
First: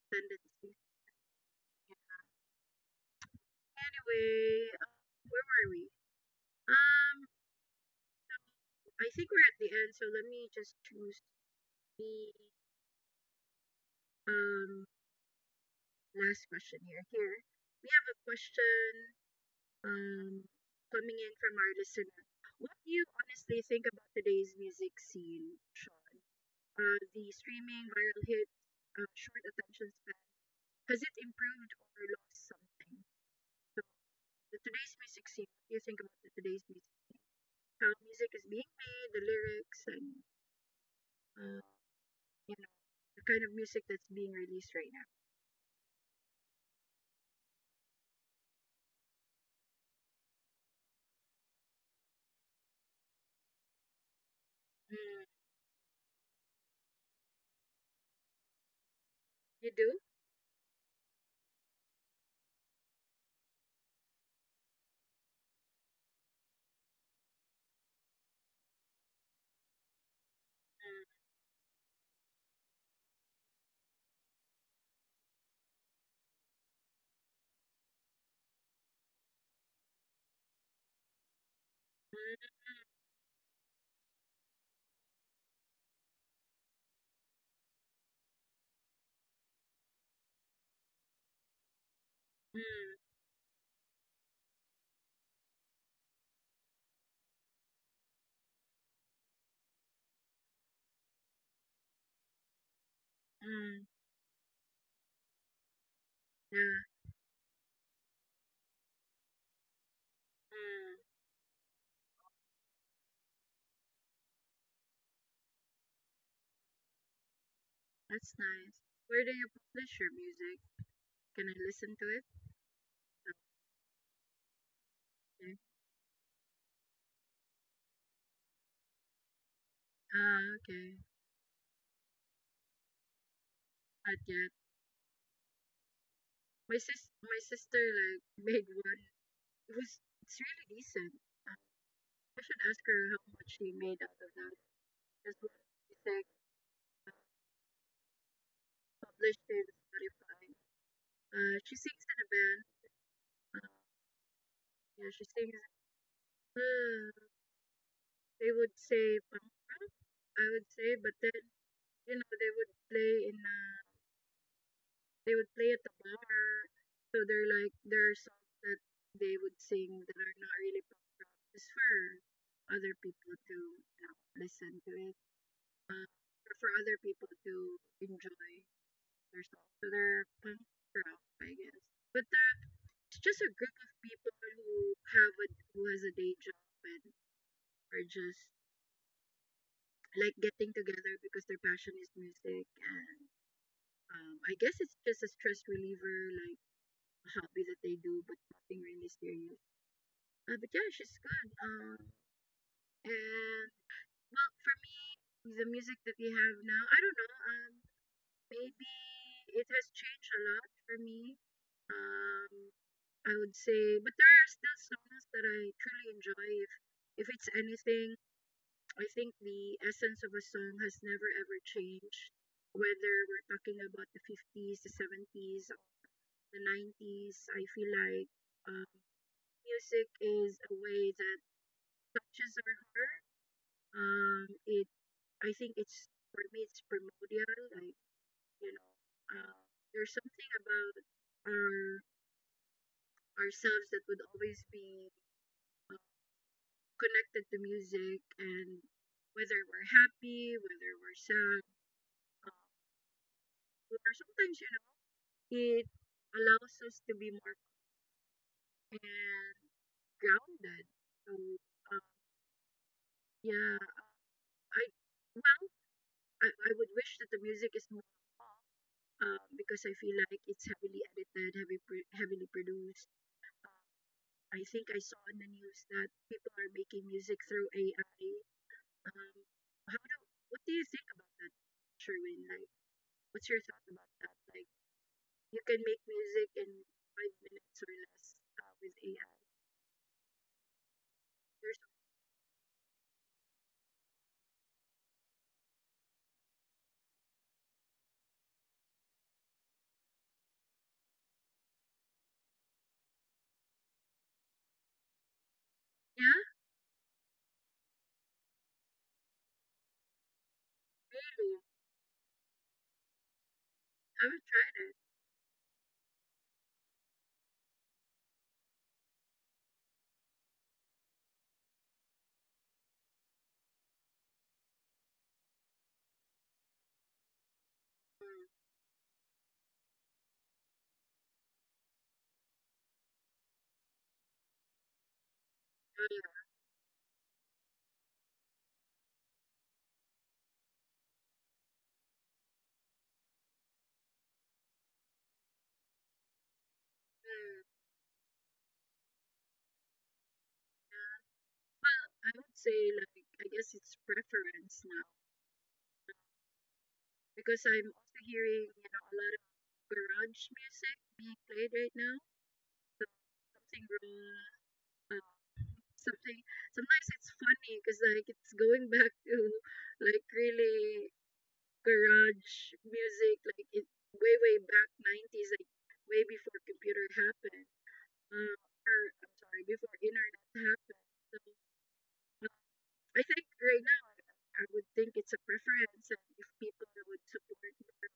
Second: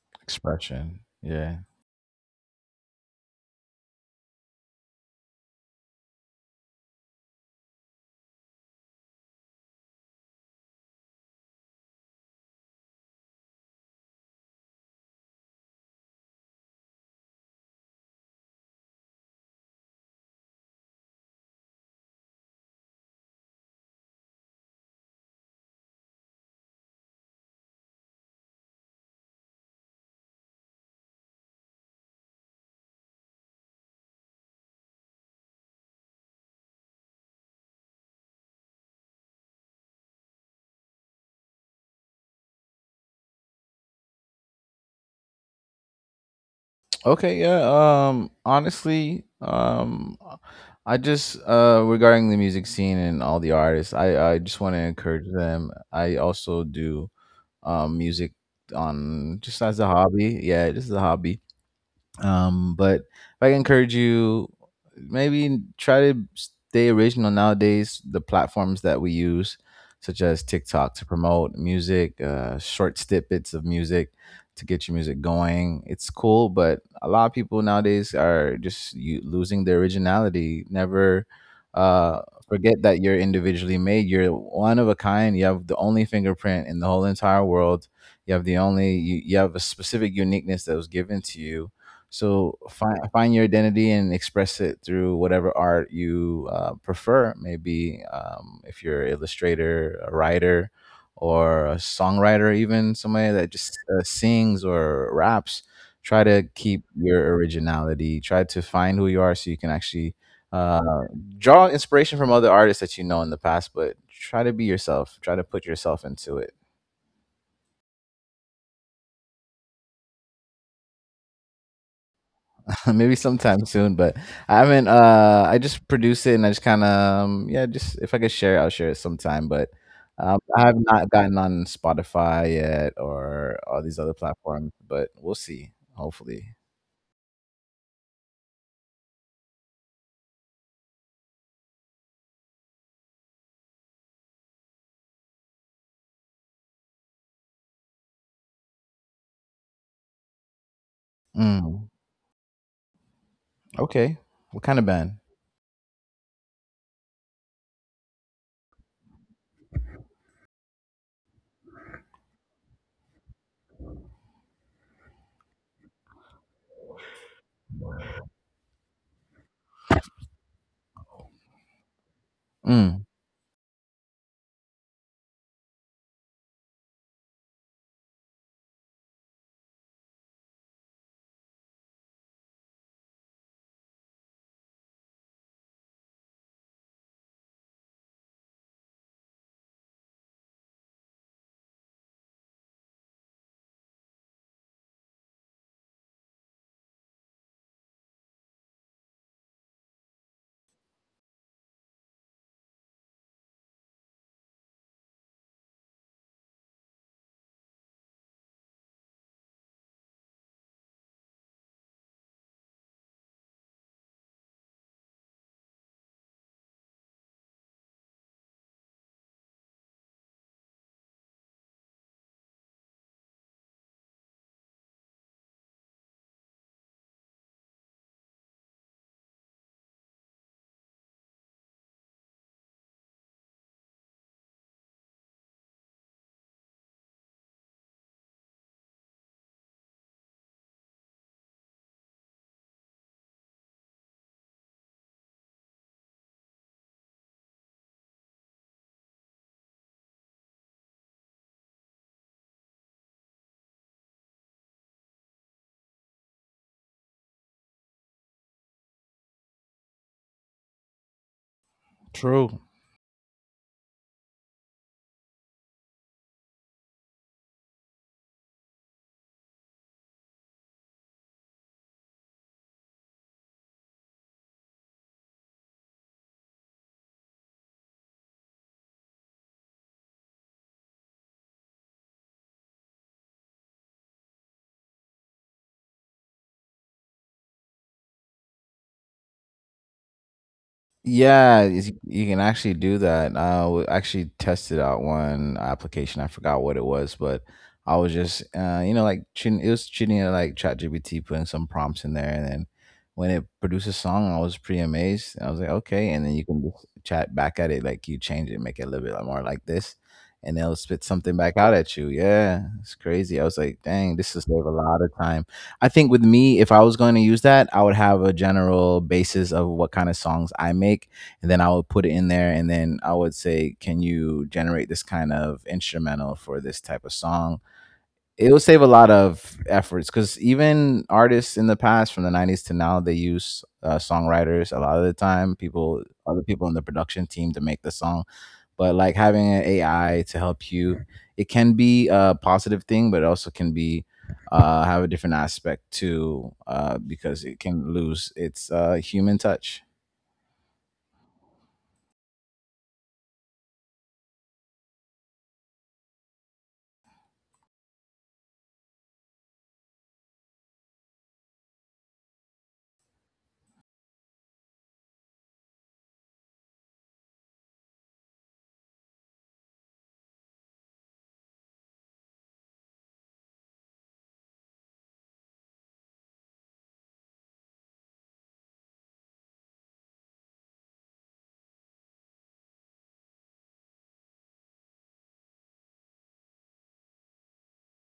S1: tendencies.
S2: expression. Yeah.
S1: Anyway, um, where were we? Um, so, I think we're at the end, so let me just choose the um last question here. Here we have a question um coming in from our listener. What do you honestly think about today's music scene, Sean? Uh, the streaming viral hit, uh, short attention span. Has it improved or lost something? So the today's music scene. What do you think about the today's music scene? How music is being made, the lyrics, and uh, you know the kind of music that's being released right now.
S2: Okay. Yeah. Um. Honestly. Um. I just uh regarding the music scene and all the artists, I I just want to
S1: Mm,
S2: encourage them. I also do um music on just
S1: you
S2: as a
S1: do?
S2: hobby. Yeah, just as a hobby. Um but if I can encourage you, maybe try to stay original. Nowadays, the platforms that we use, such as TikTok, to
S1: Mm,
S2: promote music, uh short snippets of music to get your music going, it's cool, but a lot of people nowadays are just you, losing their originality. Never uh
S1: mm,
S2: forget that you're individually made. You're one of a kind. You have the only fingerprint in the whole entire world. You have the only you, you have a specific uniqueness that was given to you. So find
S1: mm,
S2: find your identity and express it through whatever art you, uh, prefer. Maybe um, if you're an illustrator, a writer, or a songwriter, even somebody that just
S1: mm,
S2: uh, sings or raps. Try to keep
S1: yeah.
S2: your originality. Try to find who you are, so you can actually uh,
S1: Mm,
S2: draw inspiration from other artists that you know in the past. But try to be yourself. Try to put yourself into it.
S1: that's nice. Where do you publish your music? Can I listen to it?
S2: Maybe sometime soon, but I haven't, uh
S1: Okay.
S2: I just produce it and I just kind of, um, yeah, just if I could share it, I'll share it sometime. But um,
S1: Ah,
S2: I have
S1: okay.
S2: not gotten on Spotify yet or all these
S1: Not
S2: other
S1: yet.
S2: platforms, but we'll see, hopefully.
S1: My sis, my sister like made one. It was it's really decent. Uh, I should ask her how much she made out of that. Because one music uh, published in Spotify. Uh, she
S2: Mm,
S1: sings in a band.
S2: okay. What kind of
S1: Yeah,
S2: band?
S1: she sings, "Ah," they would say Pangra, I would say, but then, you know, they would play in uh they would play at the bar. So they're like, there are songs that they would sing that are not really Pangra, just for other
S2: Mm,
S1: people to, you know, listen to it. Uh, or for other people to enjoy their songs. So they're Pangra, I guess. But uh, it's just a group of people who have a, who has a day job and are just like getting together because their passion is music and um, I guess it's just a stress reliever, like a hobby that they do, but nothing really serious. Uh, but yeah, she's good. Um, and well, for me, the music that we have now, I don't know. Um, maybe it has changed a lot for me. Um, I would say, but there are still songs that I truly enjoy. If if it's anything, I think the essence of a song has never ever changed, whether we're talking about the fifties, the seventies, the nineties. I feel like um, music is a way that touches our heart. Um, it, I think it's, for me, it's primordial. Like, you know, um, there's something about our ourselves that would always be uh, connected to music, and whether we're happy, whether we're sad. um, or sometimes, you know, it allows us to be more and grounded. So, um,
S2: true.
S1: yeah, I well, I, I would wish that the music is more, um, because I feel like it's heavily edited, heavy pro- heavily produced. I think I saw in the news that people are making music through A I. Um, how do what do you think about that, Sherwin? Like, what's your thought about that? Like. You can make music in five minutes or less uh, with A I.
S2: Yeah,
S1: There's,
S2: is- you can actually do that. I w- actually tested out one application. I forgot what it was, but I was just, uh, you know, like cheating, it was cheating at like ChatGPT, putting some prompts in there, and then when it produced a song, I was pretty amazed. I was like, okay, and then you
S1: yeah,
S2: can just chat back at it, like you change it, make it a little bit like, more like this, and it'll spit something back
S1: really.
S2: out at you. Yeah, it's crazy. I was like, dang, this
S1: Haven't
S2: will save a
S1: tried it.
S2: lot of time. I think with me, if I was going to use that, I would have a general basis of what kind of songs I make, and then I would put it in there, and then I would say, "Can you generate this kind of instrumental for this type of song?"
S1: Mm,
S2: It will save a lot of efforts, because even artists in the past from the nineties to now they use uh, songwriters a lot of the time, people
S1: oh,
S2: other
S1: yeah.
S2: people in the production team to make the song. But like having an AI to help you, it can be a positive thing, but it also can be, uh, have a different aspect too, uh, because it
S1: Mm,
S2: can lose its uh, human touch.
S1: yeah. Well, I would say like I guess it's preference now because I'm also hearing, you know, a lot of garage music being played right now. So something raw, uh, something. Sometimes it's funny because like it's going back to like really garage music, like it way way back nineties, like way before computer happened. Uh, or I'm sorry, before internet happened. So uh, I think right now I would think it's a preference, and if people would support more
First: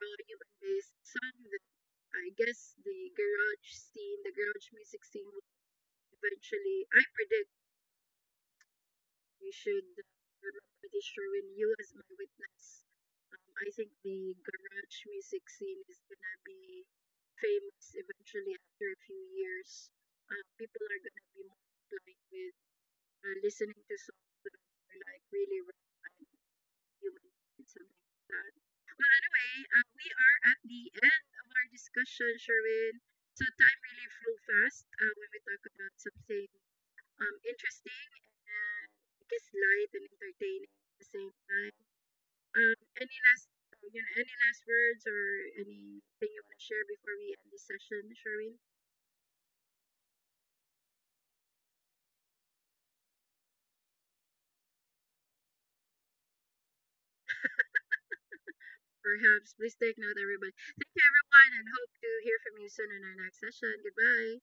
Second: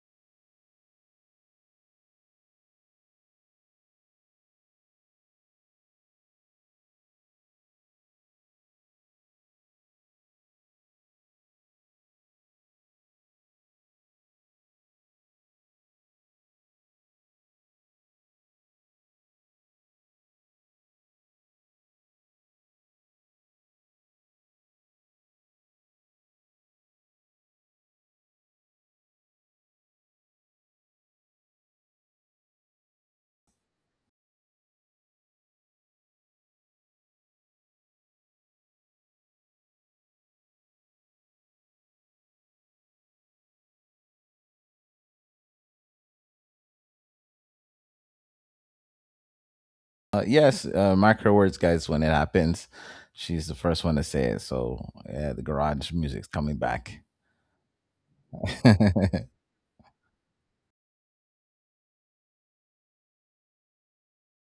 S1: raw human based song, then I guess the garage scene, the garage music scene, would eventually. I predict. You should uh, remember this, Sherwin. You as my witness. Um, I think the garage music scene is gonna be famous eventually after a few years. Uh, people are gonna be more inclined with uh, listening to songs that are like really relevant to human and something like that. Well, anyway, uh, we are at the end of our discussion, Sherwin. So time really flew fast uh, when we talk about something um, interesting and I guess light and entertaining at the same time. Um, any last uh, you know any last words or anything you want to share before we end this session, Sherwin?
S2: uh, Yes, uh, mark her words guys, when it happens, she's the first one to say it. So yeah, the garage music's coming back.
S1: Perhaps please take note, everybody. Thank you, everyone, and hope to hear from you soon in our next session. Goodbye.